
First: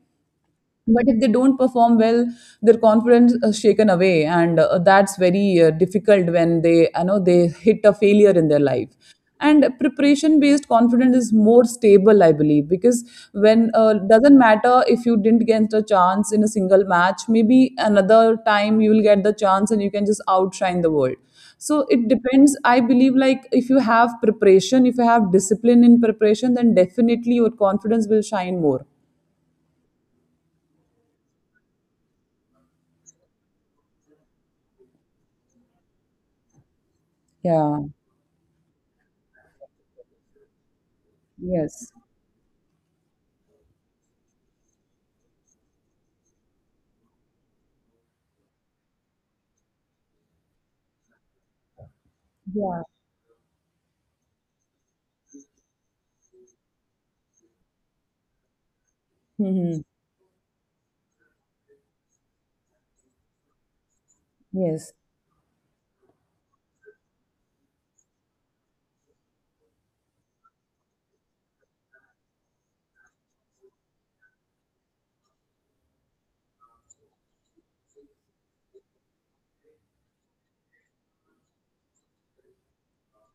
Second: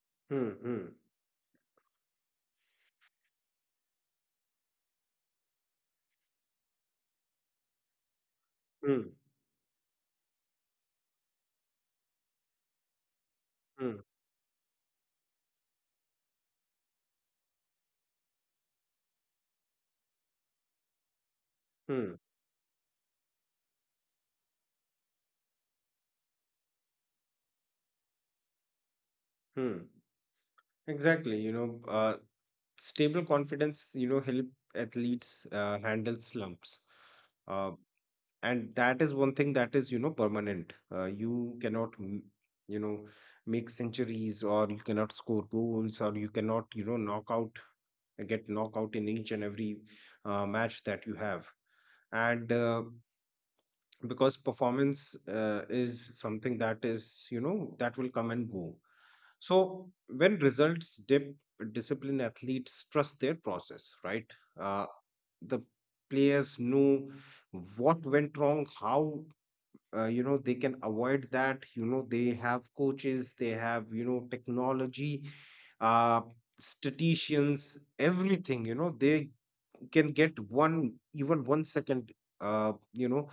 But if they don't perform well, their confidence is shaken away, and that's very difficult when they, you know, they hit a failure in their life.
Hmm.
And preparation-based confidence is more stable, I believe, because when
Hmm.
doesn't matter if you didn't get a chance in a single match, maybe another time you will get the chance and you can just outshine the world. So it
Hmm.
depends. I believe, like, if you have preparation, if you have discipline in preparation, then definitely your confidence will shine more.
Hmm. Exactly. You know, stable confidence, you know, help athletes handle slumps. Uh,
Yeah.
and that is one thing that is, you know, permanent. You
Yes.
cannot you know, make centuries, or you cannot score goals, or you cannot, you know, knock out get knock out in each and every, match that you have. And
Yeah.
Because performance, is something that is, you know, that will come and go.
Mhm.
So when results dip, disciplined athletes trust their process, right? uh,
Yes.
the players know what went wrong, how, you know, they can avoid that. You know, they have coaches, they have, you know, technology, uh statisticians, everything, you know, they can get one, even 1 second, you know,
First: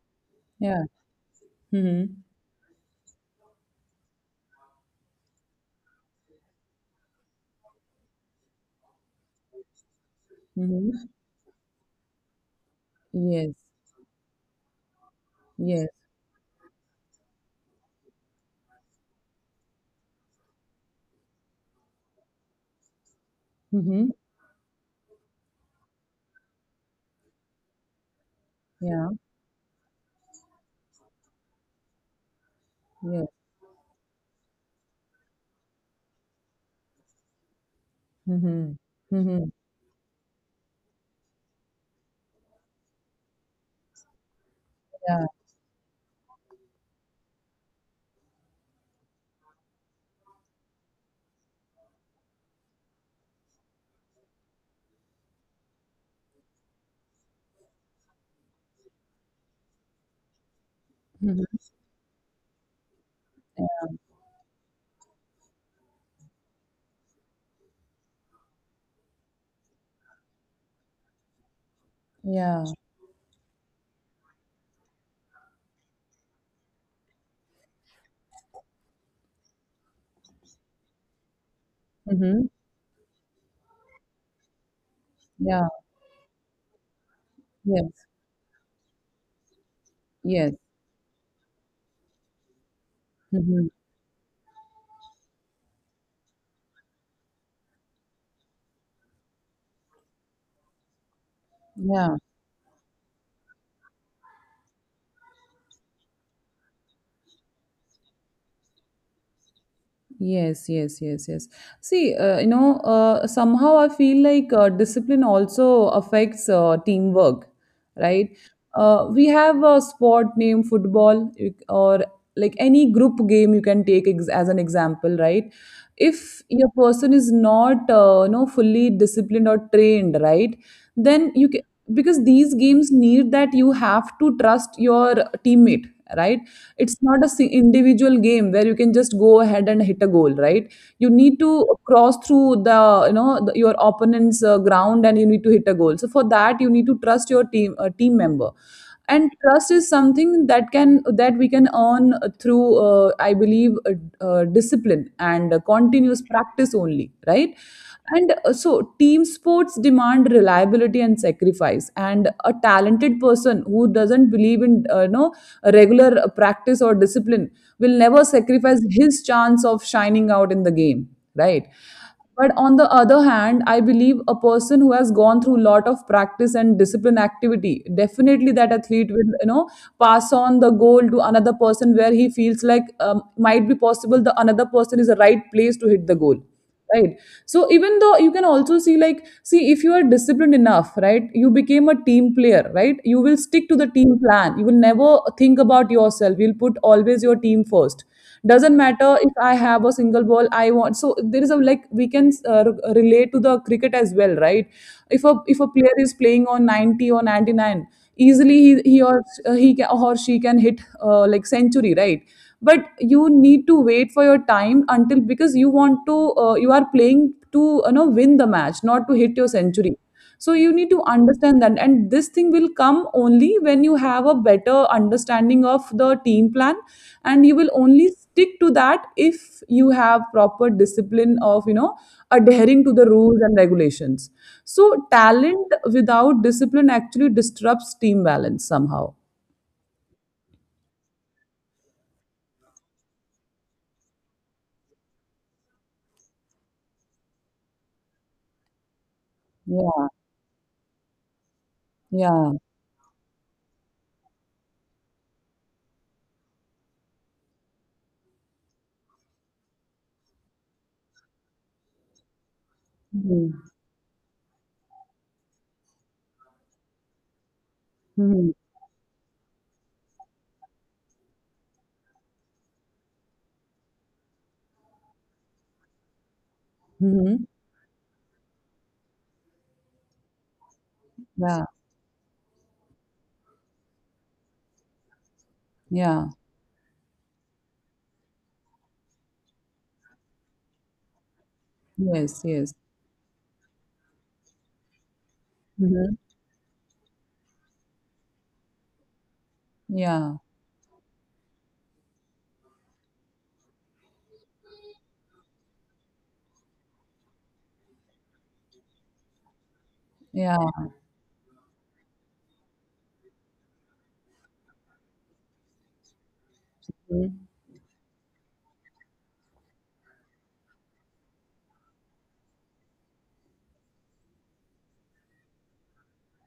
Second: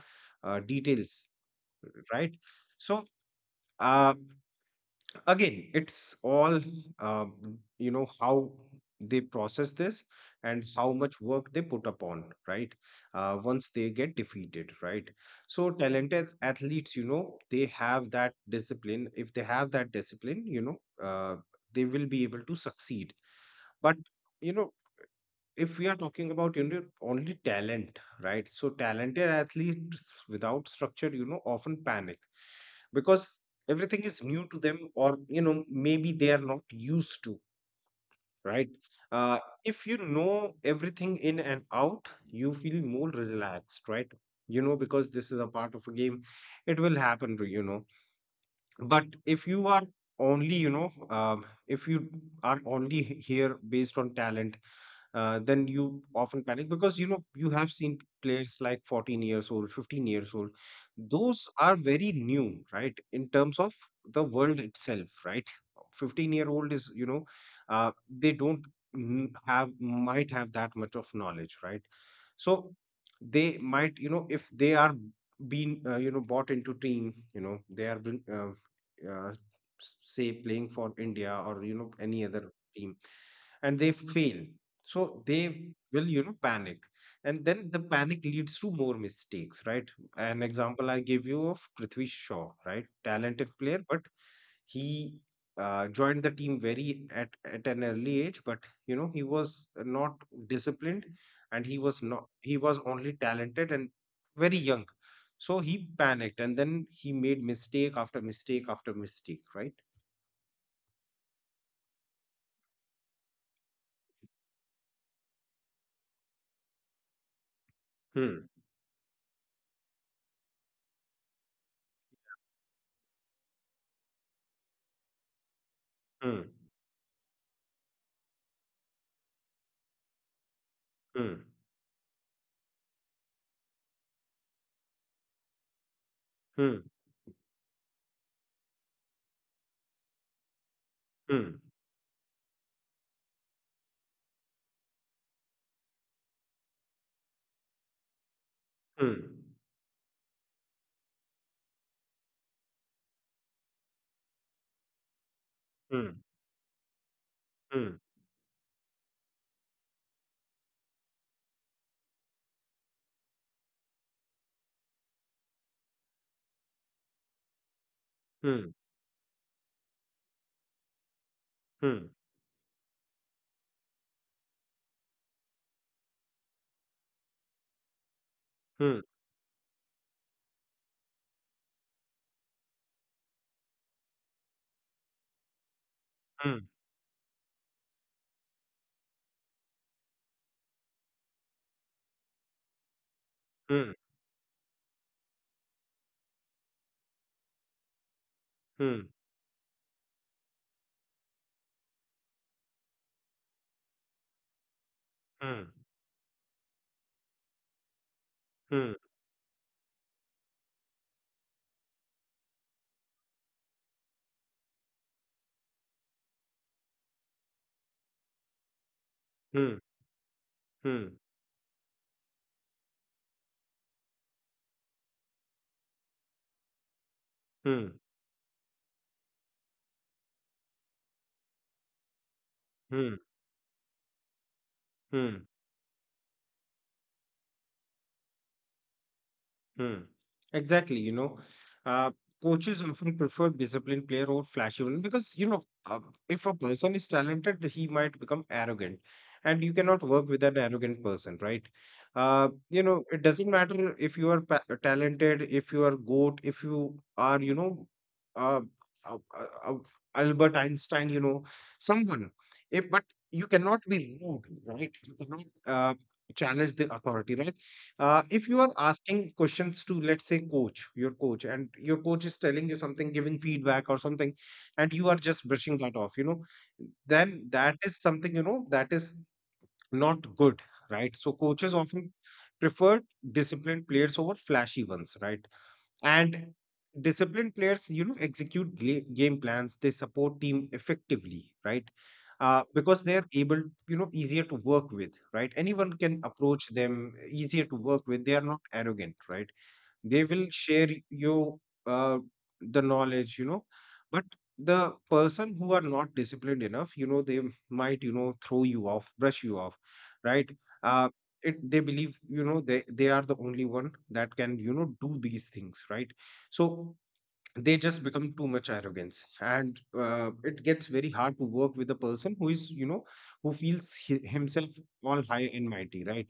Yeah.
details,
Mhm.
right? So, uh again, it's all, you know, how they process this and
Mhm.
how much work they put upon, right?
Yes.
Once they get defeated, right? So
Yes.
talented athletes, you know, they have that discipline. If they have that discipline, you know, uh, they will be able to succeed. But,
Mhm.
you know, if we are talking about, you know, only talent, right? So
Yeah.
talented athletes without structure, you know, often panic
Yes.
because everything is new to them, or, you know, maybe they are not used to, right?
Mhm.
uh,
Mhm.
if you know everything in and out, you feel more relaxed, right? You know, because
Yeah.
this is a part of a game, it will happen, to you know. But if you are only you know if you are only here based on talent, then you often panic because, you know, you have seen players like 14 years old, 15 years old.
Mhm.
Those are very new, right, in terms of
Yeah.
the world itself, right? 15-year-old is, you know, they don't have, might have that much of knowledge, right?
Yeah.
So they might, you know, if they are being, you know, bought into team, you know, they are been, uh, say, playing for India, or, you know, any
Mhm.
other team, and they fail, so they
Yeah.
will, you know, panic, and then the
Yes.
panic leads to more mistakes, right? An
Yes.
example I gave you of Prithvi Shaw, right? Talented
Mhm.
player, but he, joined the team very at an early age. But, you know, he was not disciplined, and he was
Yeah.
not he was only talented and very young. So he panicked, and then he made mistake after mistake after mistake, right?
Yes, yes, yes, yes. See, you know, somehow I feel like discipline also affects teamwork, right?
Hmm.
uh, We have a sport name football or like any group game you can take as an example, right? If
Hmm.
your person is not, you know, fully disciplined or trained, right? Then
Hmm.
you can, because these games need that you have to trust your teammate, right?
Hmm.
It's not a individual game where you can just go ahead and hit a goal, right? You need to
Hmm.
cross through the you know the, your opponent's ground and you need to hit a goal. So for that, you need to trust your team member, and
Hmm.
trust is something that can that we can earn through I believe discipline and continuous
Hmm.
practice only, right?
Hmm.
And so, team sports demand reliability and sacrifice. And a talented person who doesn't believe in regular practice or discipline will never
Hmm.
sacrifice his chance of shining out in the game, right?
Hmm.
But on the other hand, I believe a person who has gone through a lot of practice and discipline activity, definitely that athlete
Hmm.
will, you know, pass on the goal to another person where he feels like might be possible the another person is the right place to hit the goal, right? So even though you can also see if you are disciplined enough, right, you became a team player, right, you will stick to the
Hmm.
team plan, you will never think about yourself, you'll put always your team first. Doesn't matter
Hmm.
if I have a single ball I want. So there is a, like, we can relate to the cricket as well, right? If a
Hmm.
player is playing on 90 or 99, easily he or he can, or she can hit, like, century, right? But you need to wait for your time until, because you want to you are playing to, you know, win the match, not to hit your
Hmm. Hmm.
century. So you need to
Hmm.
understand that, and this thing will come only when you have a better understanding of the team plan, and you will
Hmm. Hmm.
only stick to that if you have proper discipline of, you know, adhering to the
Hmm.
rules and regulations. So
Hmm.
talent without discipline actually disrupts team balance somehow.
Hmm. Exactly. You know, uh, coaches often prefer disciplined player over flashy one because, you know, uh, if a person is talented, he might become arrogant, and you
Yeah,
cannot work with an arrogant person, right?
yeah.
You know, it doesn't matter if you are talented, if you are goat, if you are, you know, uh, uh, uh, uh, Albert Einstein, you know, someone. If, but you
Mhm.
cannot be rude, right? You cannot, challenge the authority, right?
Mhm.
If you are asking questions to, let's say, coach, your coach, and your coach is telling you something, giving feedback or something, and you are just brushing that off, you know,
Mhm.
then that is something, you know, that is not good, right? So
Yeah,
coaches often prefer disciplined players over flashy ones, right?
yeah.
And disciplined players, you know, execute game plans. They support team effectively, right?
Yes, yes.
Because they are able, you know, easier to work with, right? Anyone
Mhm.
can approach them, easier to work with. They are not arrogant, right? They
Yeah,
will share you, uh, the knowledge, you know. But the person who are not disciplined enough, you know, they might, you know, throw you off, brush you off, right?
yeah.
uh, it, they believe, you know, they are the only one that can, you know, do these things, right? So
Mhm.
they just become too much arrogance, and it gets very hard to work with a person who is, you know, who feels himself all high and mighty, right?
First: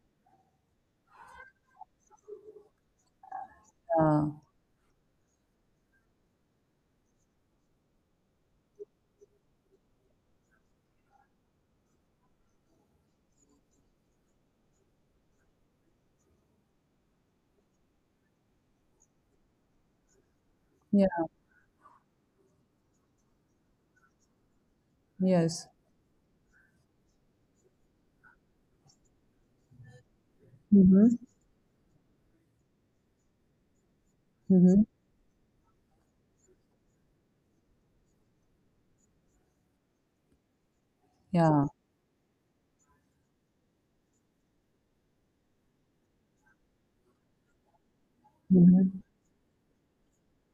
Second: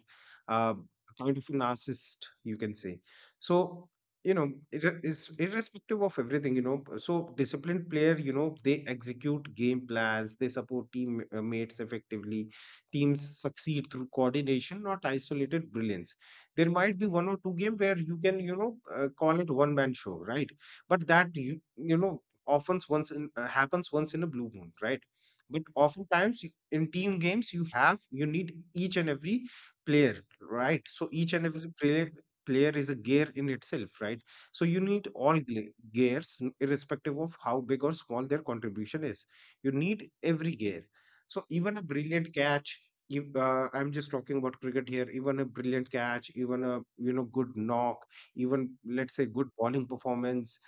uh, Kind of a narcissist, you can say. So, you
Yeah,
know, it's irrespective of everything, you know. So disciplined player, you know, they execute game plans, they support team, mates effectively. Teams succeed through coordination, not isolated brilliance. There might be one or two game where you can, you know, call it one man show, right? But that,
yeah.
you know, often once in happens once in a blue moon, right? But
Yes.
oftentimes, in team games, you need each and every player, right? So
Mhm.
each and every player is a gear in itself, right? So you
Mhm.
need all gears, irrespective of how big or small their contribution is, you need every gear. So even
Yeah.
a brilliant catch, you, I'm just talking about cricket here, even a brilliant catch, even a, you know, good knock, even,
Mhm.
let's say, good bowling performance,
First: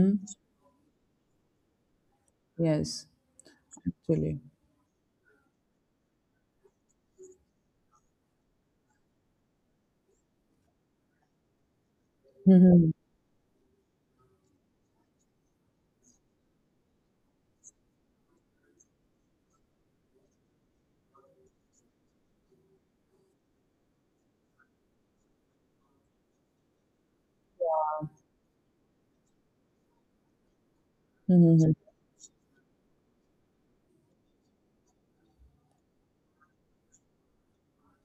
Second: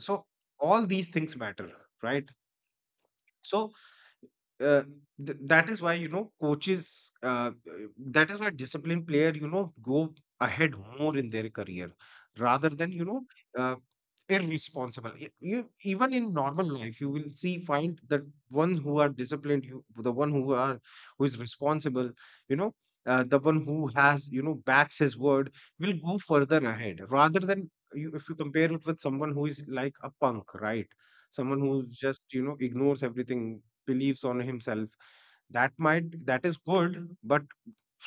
so all these things matter, right?
Yes,
So,
actually.
uh, that is why, you know, coaches that is why disciplined player, you know, go ahead more in their career, rather than,
Mhm.
you know, uh, irresponsible. You, even in normal life, you will see find that ones who are disciplined, you the one who are who is responsible, you know, the one who has, you know, backs his word, will go further ahead rather than you if you compare it with someone who is like a punk, right? Someone who
Mhm.
just, you know, ignores everything, believes on himself, that is good, but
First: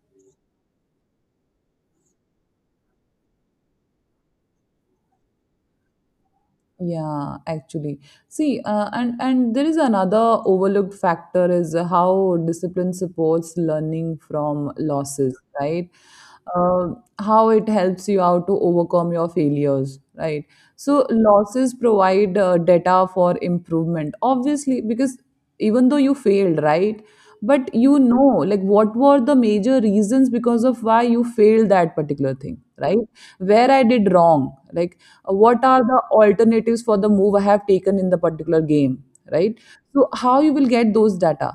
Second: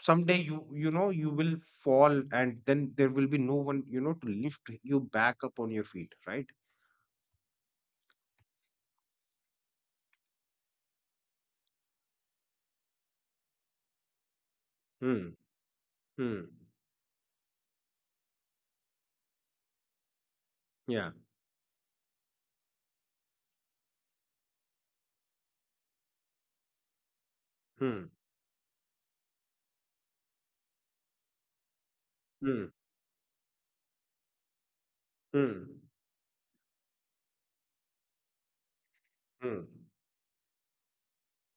someday you will fall, and then there will be no one, you know, to lift you back up on your feet, right?
Yeah, actually. See, and there is another overlooked factor is how discipline supports learning from
Hmm.
losses, right?
Hmm.
Uh, how it helps you out to overcome your failures, right? So
Yeah.
losses provide data for improvement, obviously, because even though you failed, right, but you
Hmm.
know, like, what were the major reasons because of why you failed that particular thing,
Hmm.
right? Where I did wrong, like, what
Hmm.
are the alternatives for the move I have taken in the particular game, right?
Hmm.
So how you will get those data?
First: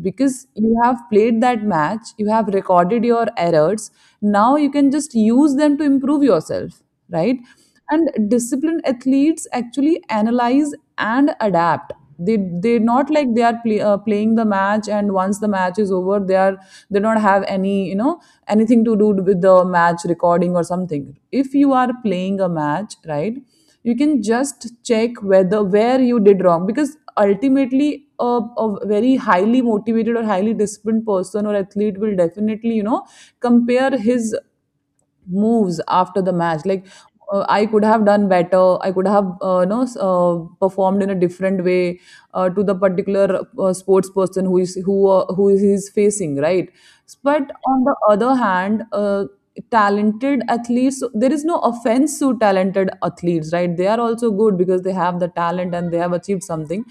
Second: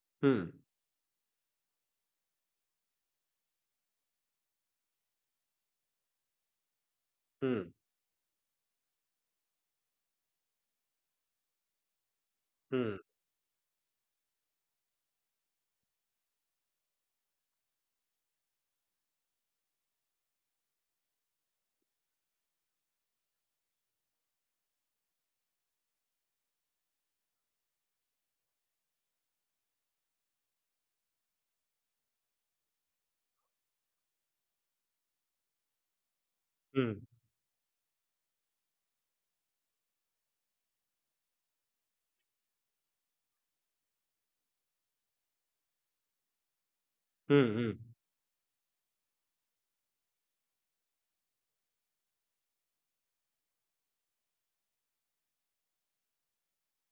Because you have played that match, you have recorded your errors, now you can just use them to improve yourself, right?
Hmm.
And disciplined athletes actually analyze and adapt. They they're
Hmm.
not like they are playing the match, and once the match is over, they are they don't have any, you know, anything to do with the match recording or something. If you are playing a match, right, you can just check whether where you did wrong, because ultimately a very highly motivated or highly disciplined person or athlete will definitely, you know, compare his moves after the match, like,
Hmm.
I could have done better, I could have, you know, performed in a different way to the particular sports person who is he's facing, right? But
Hmm. Hmm.
on the other hand, talented athletes, so there is no offense to talented athletes, right, they are also good because they have the talent and they have achieved something.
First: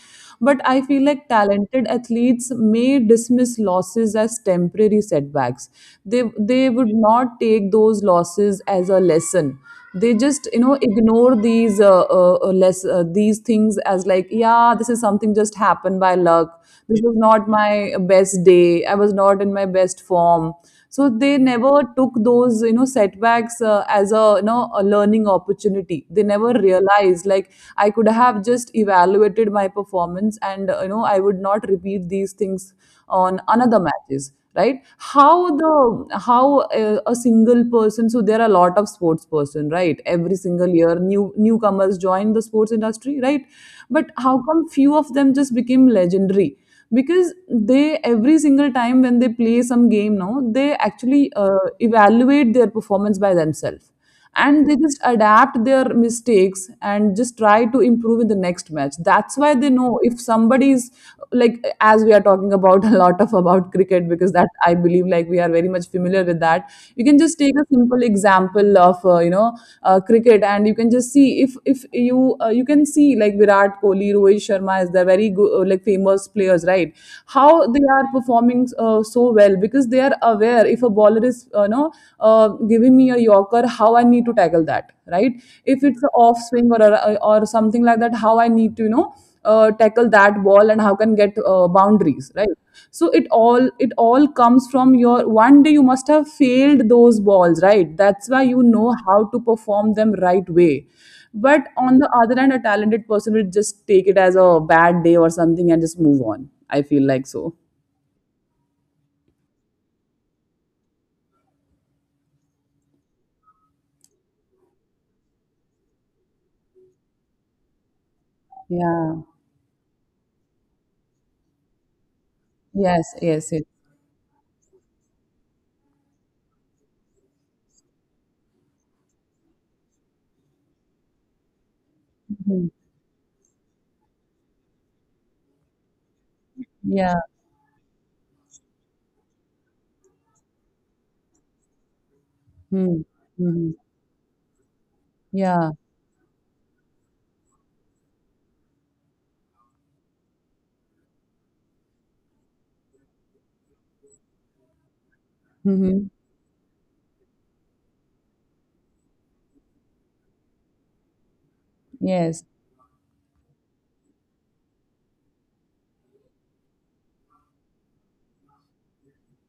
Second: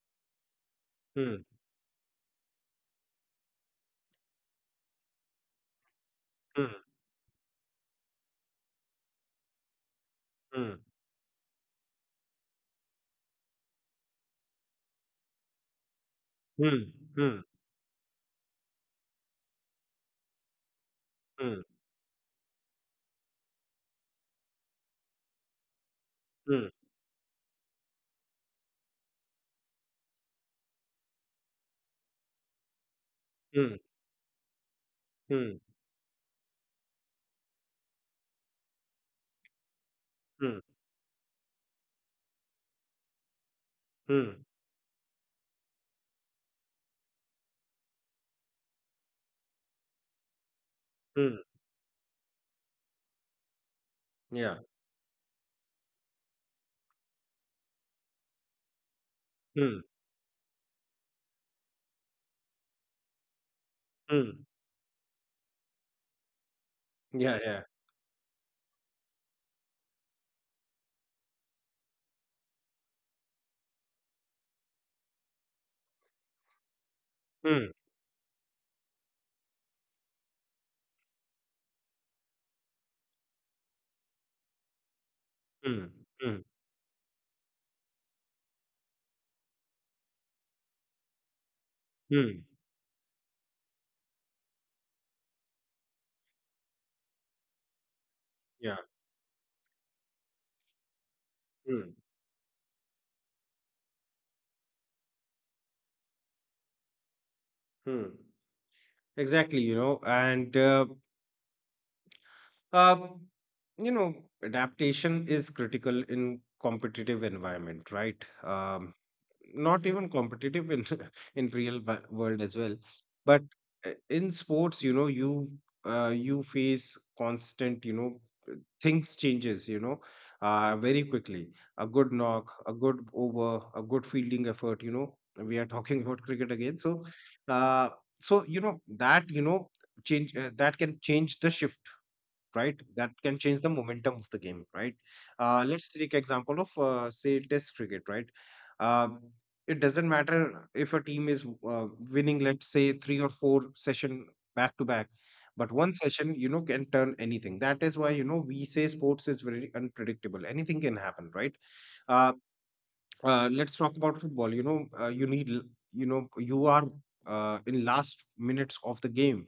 But I feel like
Hmm.
talented athletes may dismiss losses as temporary setbacks. They would not take those losses as a lesson. They just, you know,
Hmm.
ignore these less these things as like, yeah, this is something just happened by luck.
Hmm.
This was
Hmm.
not my best day, I was not in my best form. So they
Hmm.
never took those, you know, setbacks as a, you know, a learning opportunity. They never
Hmm.
realized like, I could have just evaluated my performance and, you know, I would not repeat these things on
Hmm. Hmm.
another matches, right? How
Hmm.
the a single person, so there are a lot of sports person, right, every
Hmm.
single year newcomers join the sports industry, right? But how
Hmm.
come few of them just became legendary? Because they every single time when they play some game now, they actually
Hmm.
evaluate their performance by themselves,
Yeah.
and they just adapt their mistakes and just try to improve in the next match. That's why they
Hmm.
know, if somebody is, like, as we are talking about *laughs* a lot of about cricket because
Hmm.
that I believe like we are very much familiar with that, you can just
Yeah.
take a
Yeah.
simple example of, you know, cricket, and you can just see, if you you can see like Virat Kohli, Rohit Sharma is the very good, like, famous players, right? How
Hmm.
they are performing so well? Because they are aware, if a bowler is, you know, giving me a yorker, how I need to tackle that, right? If
Hmm.
it's an off
Hmm.
swing or or something like that, how I need to, you know, tackle that ball and how can get boundaries,
Hmm.
right? So it all comes from your one day you must have failed those balls, right? That's why you
Yeah.
know how to perform them right way. But on
Hmm.
the other hand, a talented person will just take it as a bad day or something and just move on, I feel like. So
Hmm. Exactly, you know, and, uh, you know, adaptation is critical in competitive environment, right?
yeah.
Not even competitive, in *laughs* in real world as well,
Yes,
but,
yes, yes.
in sports, you know, you face constant, you know, things changes, you know, very quickly. A good knock,
Mhm.
a good over, a good fielding effort, you know, we are *laughs* talking about cricket again. So,
Yeah.
uh, so you know that, you know, change that can change the shift, right?
Mm,
That can change the
mhm.
momentum of the game, right?
Yeah.
Let's take example of, say, test cricket, right? Um it doesn't matter if a team is, uh, winning, let's say, three or four session back to back, but one
Mhm.
session, you know, can turn anything. That is why, you know, we say sports is very unpredictable, anything can happen, right? uh,
Yes.
let's talk about football. You know, you are, in last minutes of the game,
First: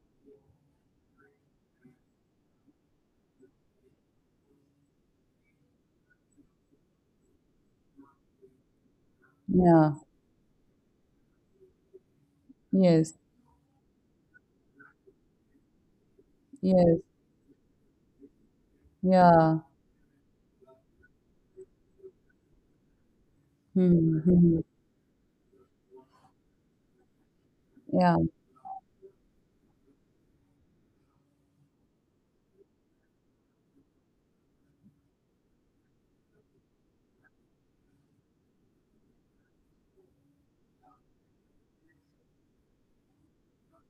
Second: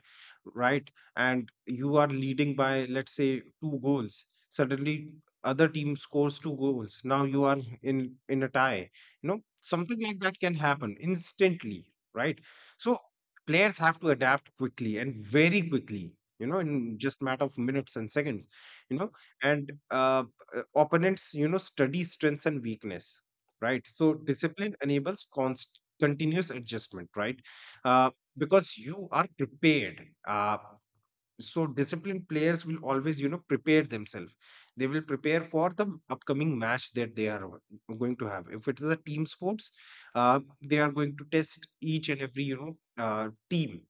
right? And you are leading by, let's say, two goals. Suddenly, other team scores two goals. Now you are in a tie. You know,
Yeah.
something like that can happen instantly, right? So
Yes.
players have to adapt quickly and very quickly. You know, in
Yes.
just matter of minutes and seconds. You know,
Yeah.
and Opponents, you know, study strengths and weakness, right? So
Mhm. Mhm.
discipline enables const- continuous adjustment, right? Uh,
Yeah.
because you are prepared. So disciplined players will always, you know, prepare themselves. They will prepare for the upcoming match that they are going to have. If it is a team sports, they are going to test each and every, you know, team,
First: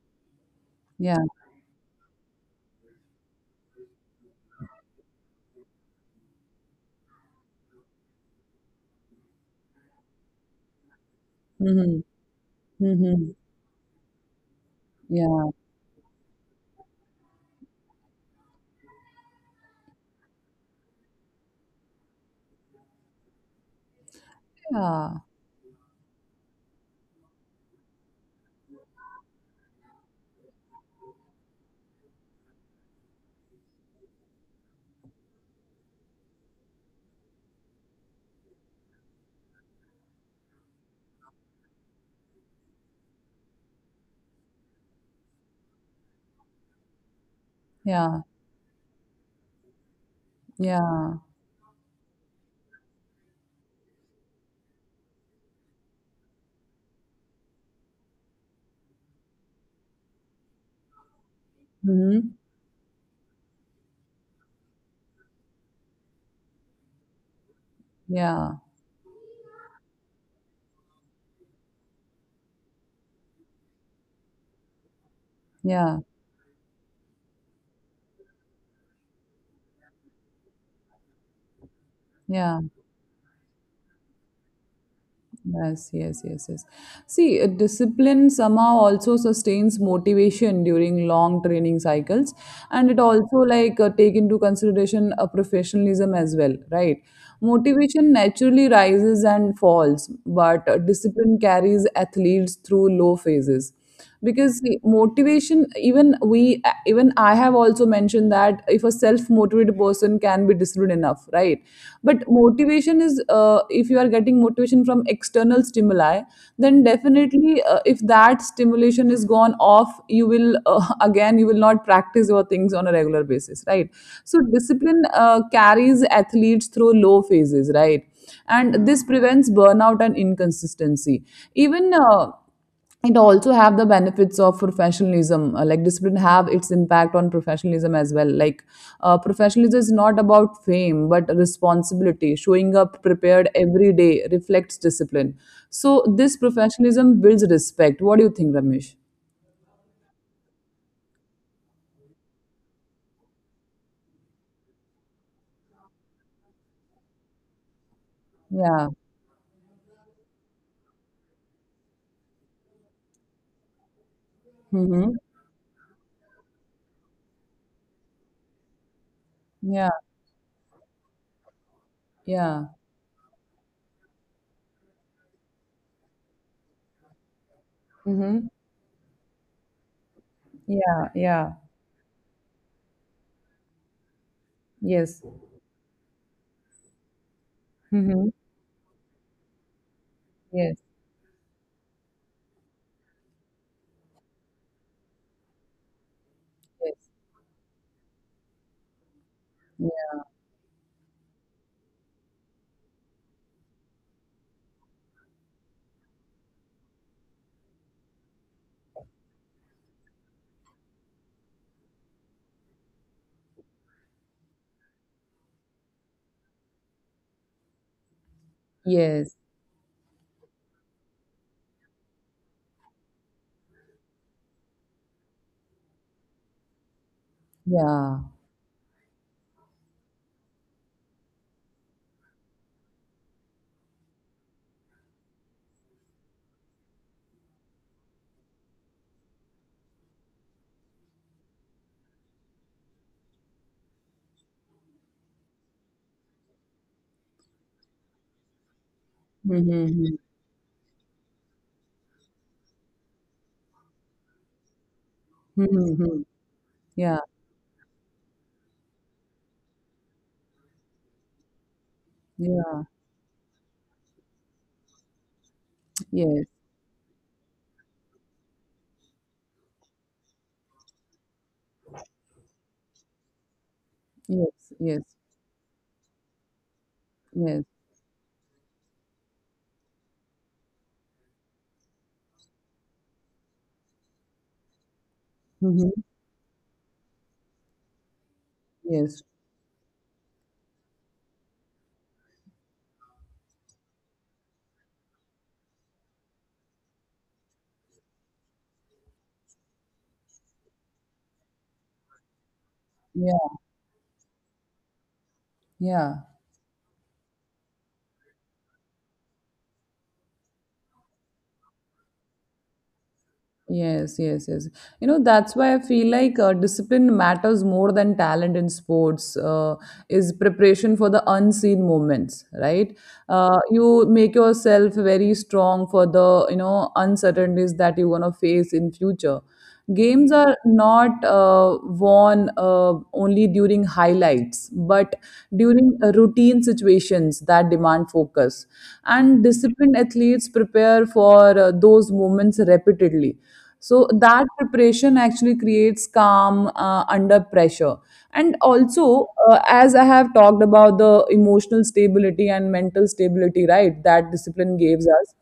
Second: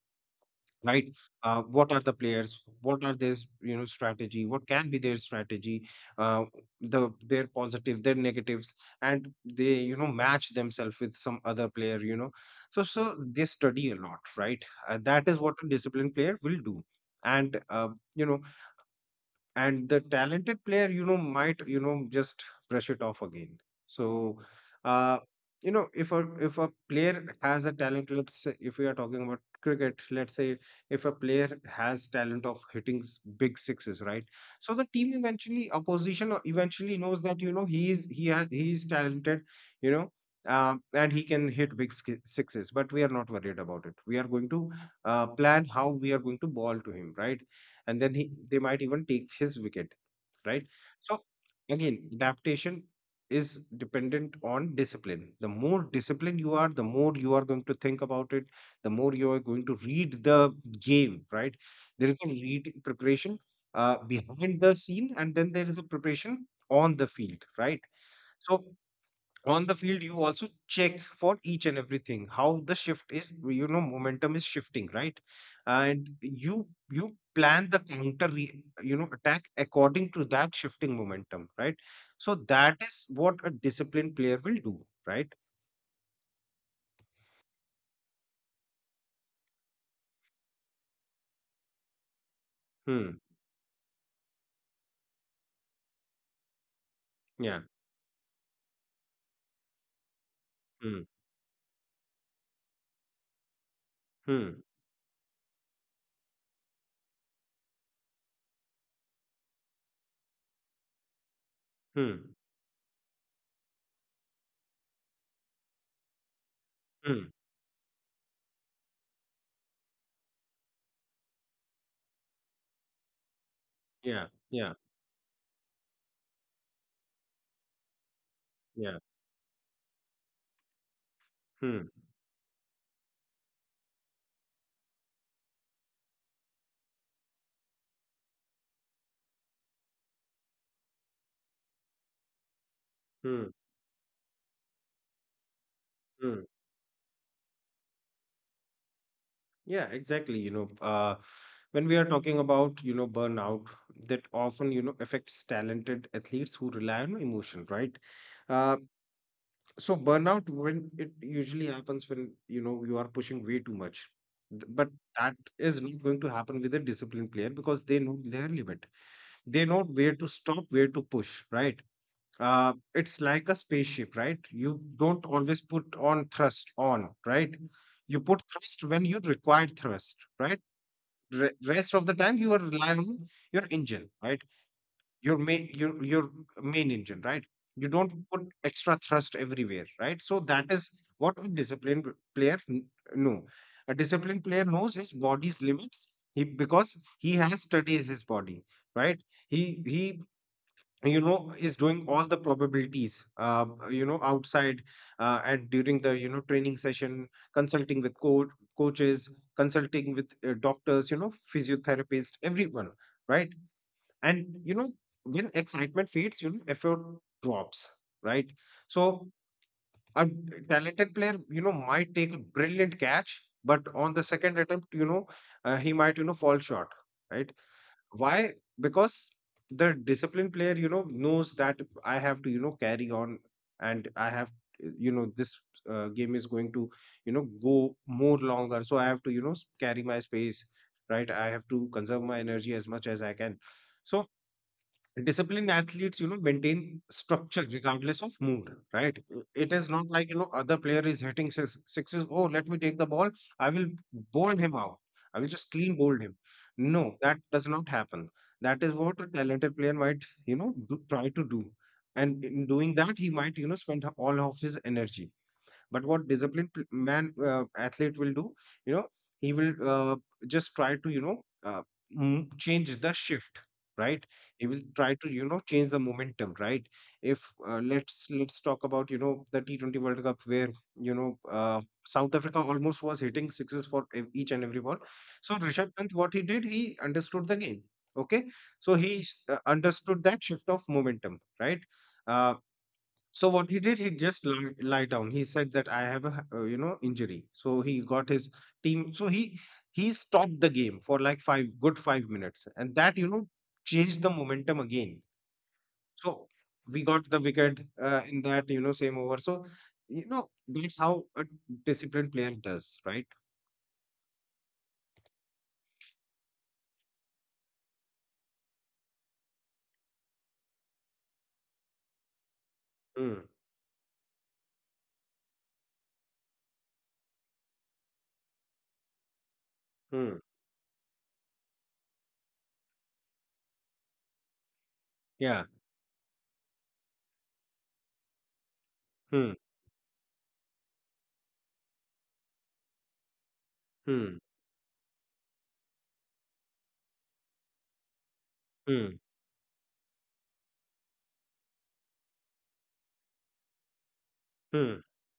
right.
Yeah.
What are the players, what are their, you know, strategy? What can be their strategy, uh, the their positive, their negatives? And they, you know, match themselves with some other
Mhm.
player, you know. So
Mhm.
they study a lot, right. That is
Yeah.
what a disciplined player will do. And you know, and the talented player, you know, might, you know, just brush it off again. So
Yeah.
uh you know, if a player has a talent, let's say if we are talking about cricket, let's say if a player has talent of hitting s- big sixes, right. So the team eventually, opposition eventually knows that, you know, he is talented, you know. And he can hit big ski- sixes, but we are not worried about it. We are going to plan how we are going to ball to him, right. And then
Yeah.
he they might even take his wicket, right.
Yeah.
So again, adaptation is dependent on discipline. The more disciplined you are, the more you are going to think about it, the more you are going to read the game, right. There is a
Mhm.
read preparation behind the scene, and then there is a preparation on the field, right.
Yeah.
So on the field, you also check for each and everything, how the shift is, you know, momentum is shifting, right.
Yeah.
And you plan the counter re, you know, attack according to that shifting momentum, right. So
Yeah.
that is what a disciplined player will do, right.
Yes, yes, yes, yes. See, discipline somehow also sustains motivation during long training cycles, and it
Hmm.
also, like, take into consideration a professionalism as well, right?
Yeah.
Motivation naturally rises and falls, but
Hmm.
discipline carries athletes through low phases because
Hmm.
the motivation, even we even I have also mentioned that if a self motivated person can be disciplined enough, right? But
Hmm.
motivation is, if you are getting motivation from external stimuli, then
Hmm.
definitely, if that stimulation is gone off, you will, *laughs* again you will not practice your things on a regular basis, right?
Yeah.
So
Yeah.
discipline carries athletes through low phases, right, and this
Yeah.
prevents burnout and inconsistency. Even,
Hmm.
it also have the benefits of professionalism, like discipline have its impact on professionalism as well. Like, professionalism is not about fame but responsibility. Showing up prepared
Hmm.
every day reflects discipline. So this
Hmm.
professionalism builds respect. What do you think, Ramesh?
Yeah, exactly. When we are talking about, you know, burnout, that often, you know, affects talented athletes who rely on emotion, right?
Yeah.
Uh, so burnout, when it usually happens when, you know, you are pushing way too much. Th- But
Mm-hmm.
that is not going to happen with a disciplined player because they know their limit. They
Yeah,
know where to stop, where to push, right?
yeah.
It's like a spaceship, right? You don't always put on thrust on, right? You
Mm-hmm.
put thrust when you require thrust, right?
Yeah, yeah.
re- rest of the time you are relying on your engine, right.
Yes.
Your main, your main engine, right. You don't
Mm-hmm.
put extra thrust everywhere, right. So that
Yes,
is what a disciplined player kn- know. A disciplined player knows his body's limits. He,
yes.
because he has studied his body, right. he
Yeah.
he you know, is doing all the probabilities, you know, outside and during the, you know, training session, consulting with co- coaches, consulting with doctors, you know, physiotherapists, everyone, right. And you know, when excitement fades, you know, effort drops, right. So
Yes.
a talented player, you know, might take a brilliant catch, but on the second attempt, you know, he might, you know, fall short, right.
Yeah.
Why? Because the disciplined player, you know, knows that I have to, you know, carry on, and I have, you know, this game is going to, you know, go more longer. So I have to, you know, s- carry my space, right? I have to conserve my energy as much as I can. So disciplined athletes, you know, maintain structure regardless of mood, right. I- it is not
Mm-hmm.
like, you know, other player is hitting six, sixes, oh, let me take the ball, I will bowl him out, I will just
Mm-hmm.
clean
Mm-hmm.
bowl him.
Yeah,
No, that does not happen. That is what a talented player might, you know, do, try to do, and in
yeah.
doing that, he might, you know, spend all of his energy. But what
Yes.
disciplined pl- man athlete will do, you know, he will just try to, you know, m- change the shift, right? He
Yes,
will
yes,
try to, you know, change the momentum, right? If
yes.
let's let's talk about, you know, the T20 World Cup where you know South Africa almost was hitting sixes for ev- each and every ball. So Rishabh
Hmm.
Pant, what he did, he understood the game. Okay, so he
Yes.
s- understood that shift of momentum, right? Uh, so what he did, he just lie, lie down. He said that I have a h- you know, injury. So he got his team. So he stopped the game for like five good 5 minutes, and that, you
Yeah,
know, changed the momentum again.
yeah.
So we got the wicket in that, you know, same over. So you know, that's how a disciplined player does, right?
Yes, yes, yes. You know, that's why I feel like discipline matters more than talent in sports. Is preparation for the unseen moments, right?
Hmm.
You make yourself very strong for the, you know, uncertainties that you're going to face in future. Games
Hmm.
are not won only during highlights, but
Yeah.
during routine situations that demand focus. And
Hmm.
disciplined athletes prepare for those moments repeatedly. So
Hmm.
that preparation actually creates calm under pressure. And
Hmm.
also, as I have talked about the emotional stability and mental stability, right, that discipline
Hmm.
gives us,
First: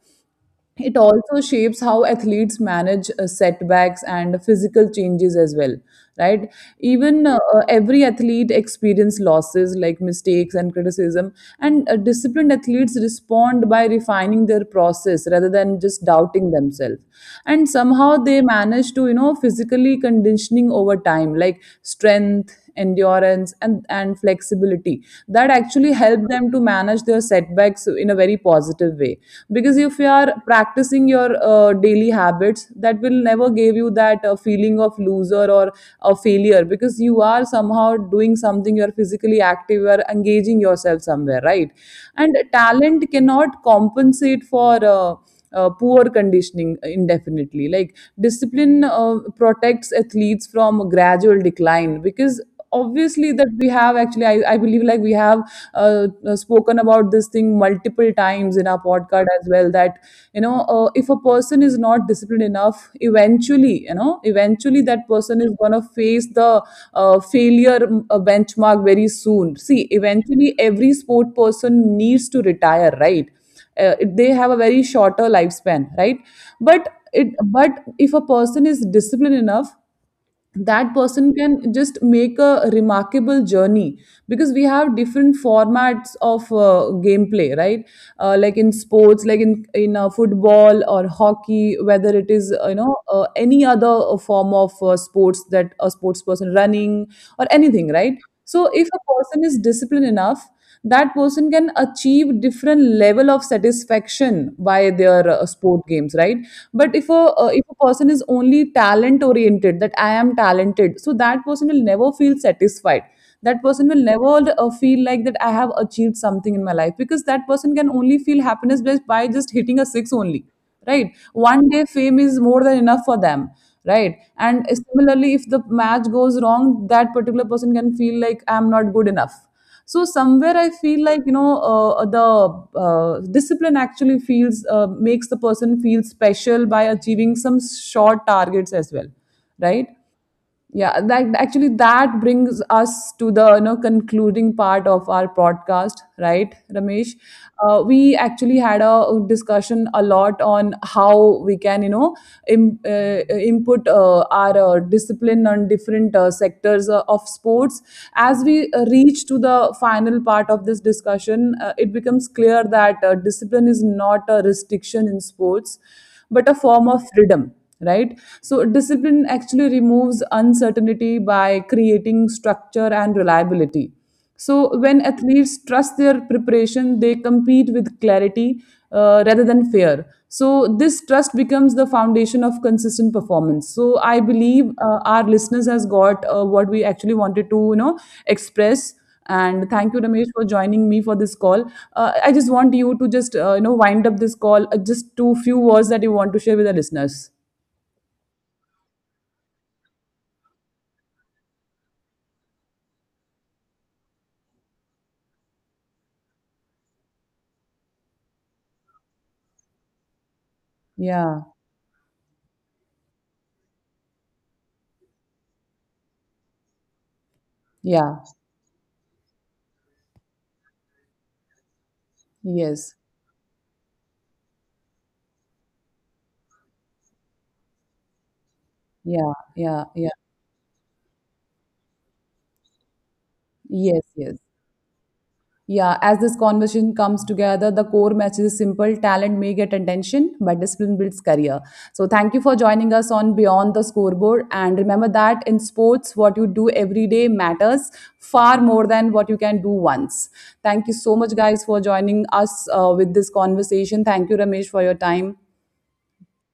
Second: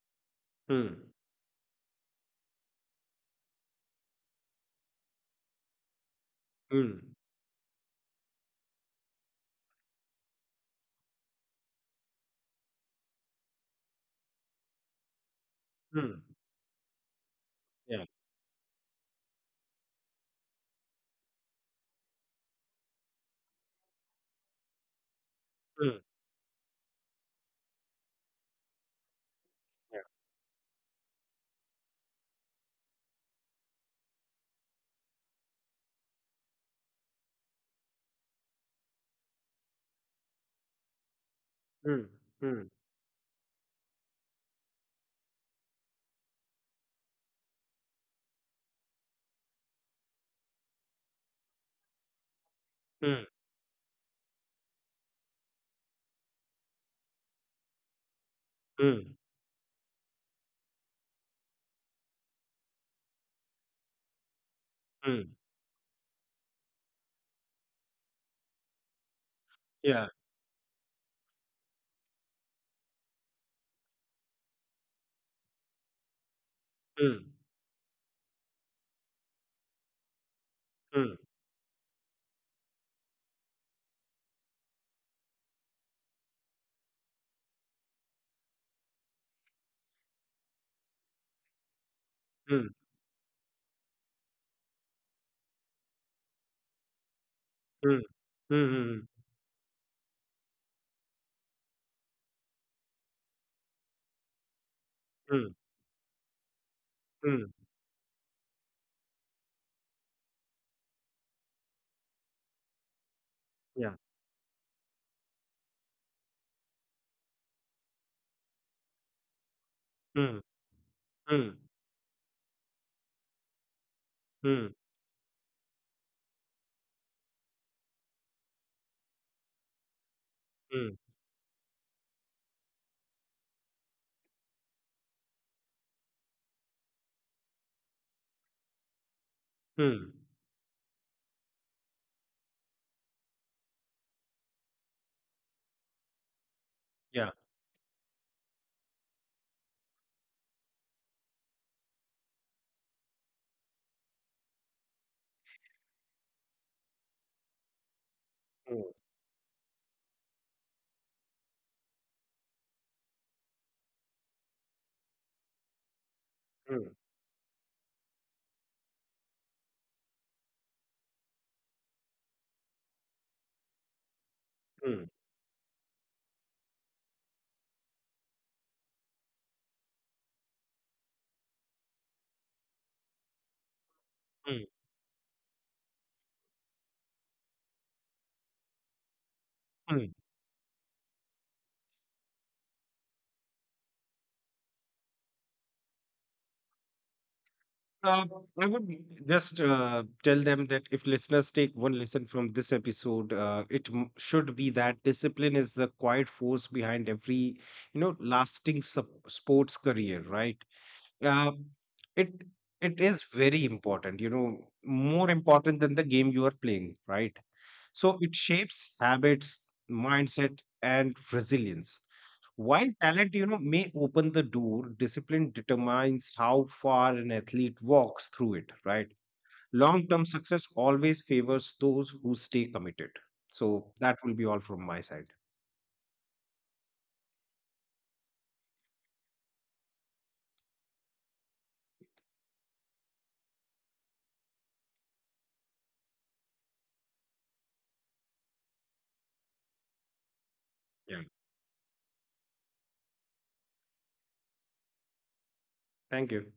Hmm.
it also shapes how athletes manage setbacks and physical changes as well, right?
Hmm.
Even, every athlete experience losses, like mistakes and criticism, and disciplined athletes respond by refining their process rather than just
Hmm.
doubting themselves. And
Yeah.
somehow they manage to, you know, physically conditioning over time, like strength, endurance and flexibility, that actually
Hmm.
help them to manage their setbacks in a very positive way. Because if
Yeah.
you are practicing your daily habits, that will never give you that feeling of loser or a failure, because you are somehow doing something, you're physically active, you're engaging yourself somewhere, right?
Hmm.
And
Hmm.
talent cannot compensate for poor conditioning indefinitely. Like, discipline protects athletes from gradual decline. Because
Hmm.
obviously that we have actually, I believe like we have spoken about this thing multiple times in our
Hmm.
podcast as well, that you know, if a person is not disciplined enough, eventually, you know, eventually that
Hmm.
person is going to face the failure benchmark very soon. See,
Yeah.
eventually every sport person needs to retire, right? They have a very shorter lifespan, right? but it
Mm,
but if a person is disciplined enough, that
mm,
person can just make a remarkable journey, because we have different formats of gameplay, right? Like in sports, like in football or hockey, whether it is,
mm,
you know, any other form of sports that a sports person running or anything,
mm,
right? So if a
mm,
person is disciplined enough, that person can achieve different level of satisfaction by their
mm, mm,
sport games, right? But if a,
mm,
if a person is only talent oriented, that I am talented, so that person will never feel satisfied. That person
yeah,
will never feel like that I have achieved something in my life, because that person can only feel happiness just by just hitting a six
mm,
only, right?
mm,
One day fame is more than enough for them, right? And
mm,
similarly, if the match goes wrong, that particular person can feel like I'm not good enough. So somewhere I
mm,
feel like, you know, the discipline actually feels, makes the person feel special by achieving some short targets as well, right?
mm,
Yeah, that actually, that brings us to the, you know, concluding part of our podcast, right, Ramesh?
yeah,
We actually had a discussion a lot on how we can, you know, input our discipline on different sectors of sports. As we
mm,
reach to the final part of this discussion, it becomes clear that discipline is not a restriction in sports but a form
mm,
of freedom, right? So discipline actually removes uncertainty by creating structure and reliability. So when
mm,
athletes trust their preparation, they compete with clarity, rather than fear. So this trust becomes the foundation of consistent performance. So I
mm,
believe our listeners has got what we actually wanted to, you know, express. And thank you,
mm.
Ramesh, for joining me for this call. I just want you to just, you know, wind up this call, just two few words that you want to share with the listeners.
Uh, I would just tell them that if listeners take one lesson from this episode, it m- should be that discipline is the quiet force behind every, you know, lasting sup sports career, right?
Yeah,
Uh, it it is very important, you know, more important than the game you are playing, right? So
yeah,
it shapes habits, mindset, and resilience. While
yes,
talent, you know, may open the door, discipline determines how far an athlete walks through it, right?
yeah, yeah, yeah,
Long-term success always favors those who stay committed. So
yes,
that will
yes.
be all from my side.
Yeah, as this conversation comes together, the core message is simple: talent may get attention, but discipline builds career. So, thank you for joining us on Beyond the Scoreboard. And remember that in sports, what you do every day matters far more than what you can do once. Thank you so
Yeah.
much, guys, for joining us with this conversation. Thank you, Ramesh, for your time.
Thank you.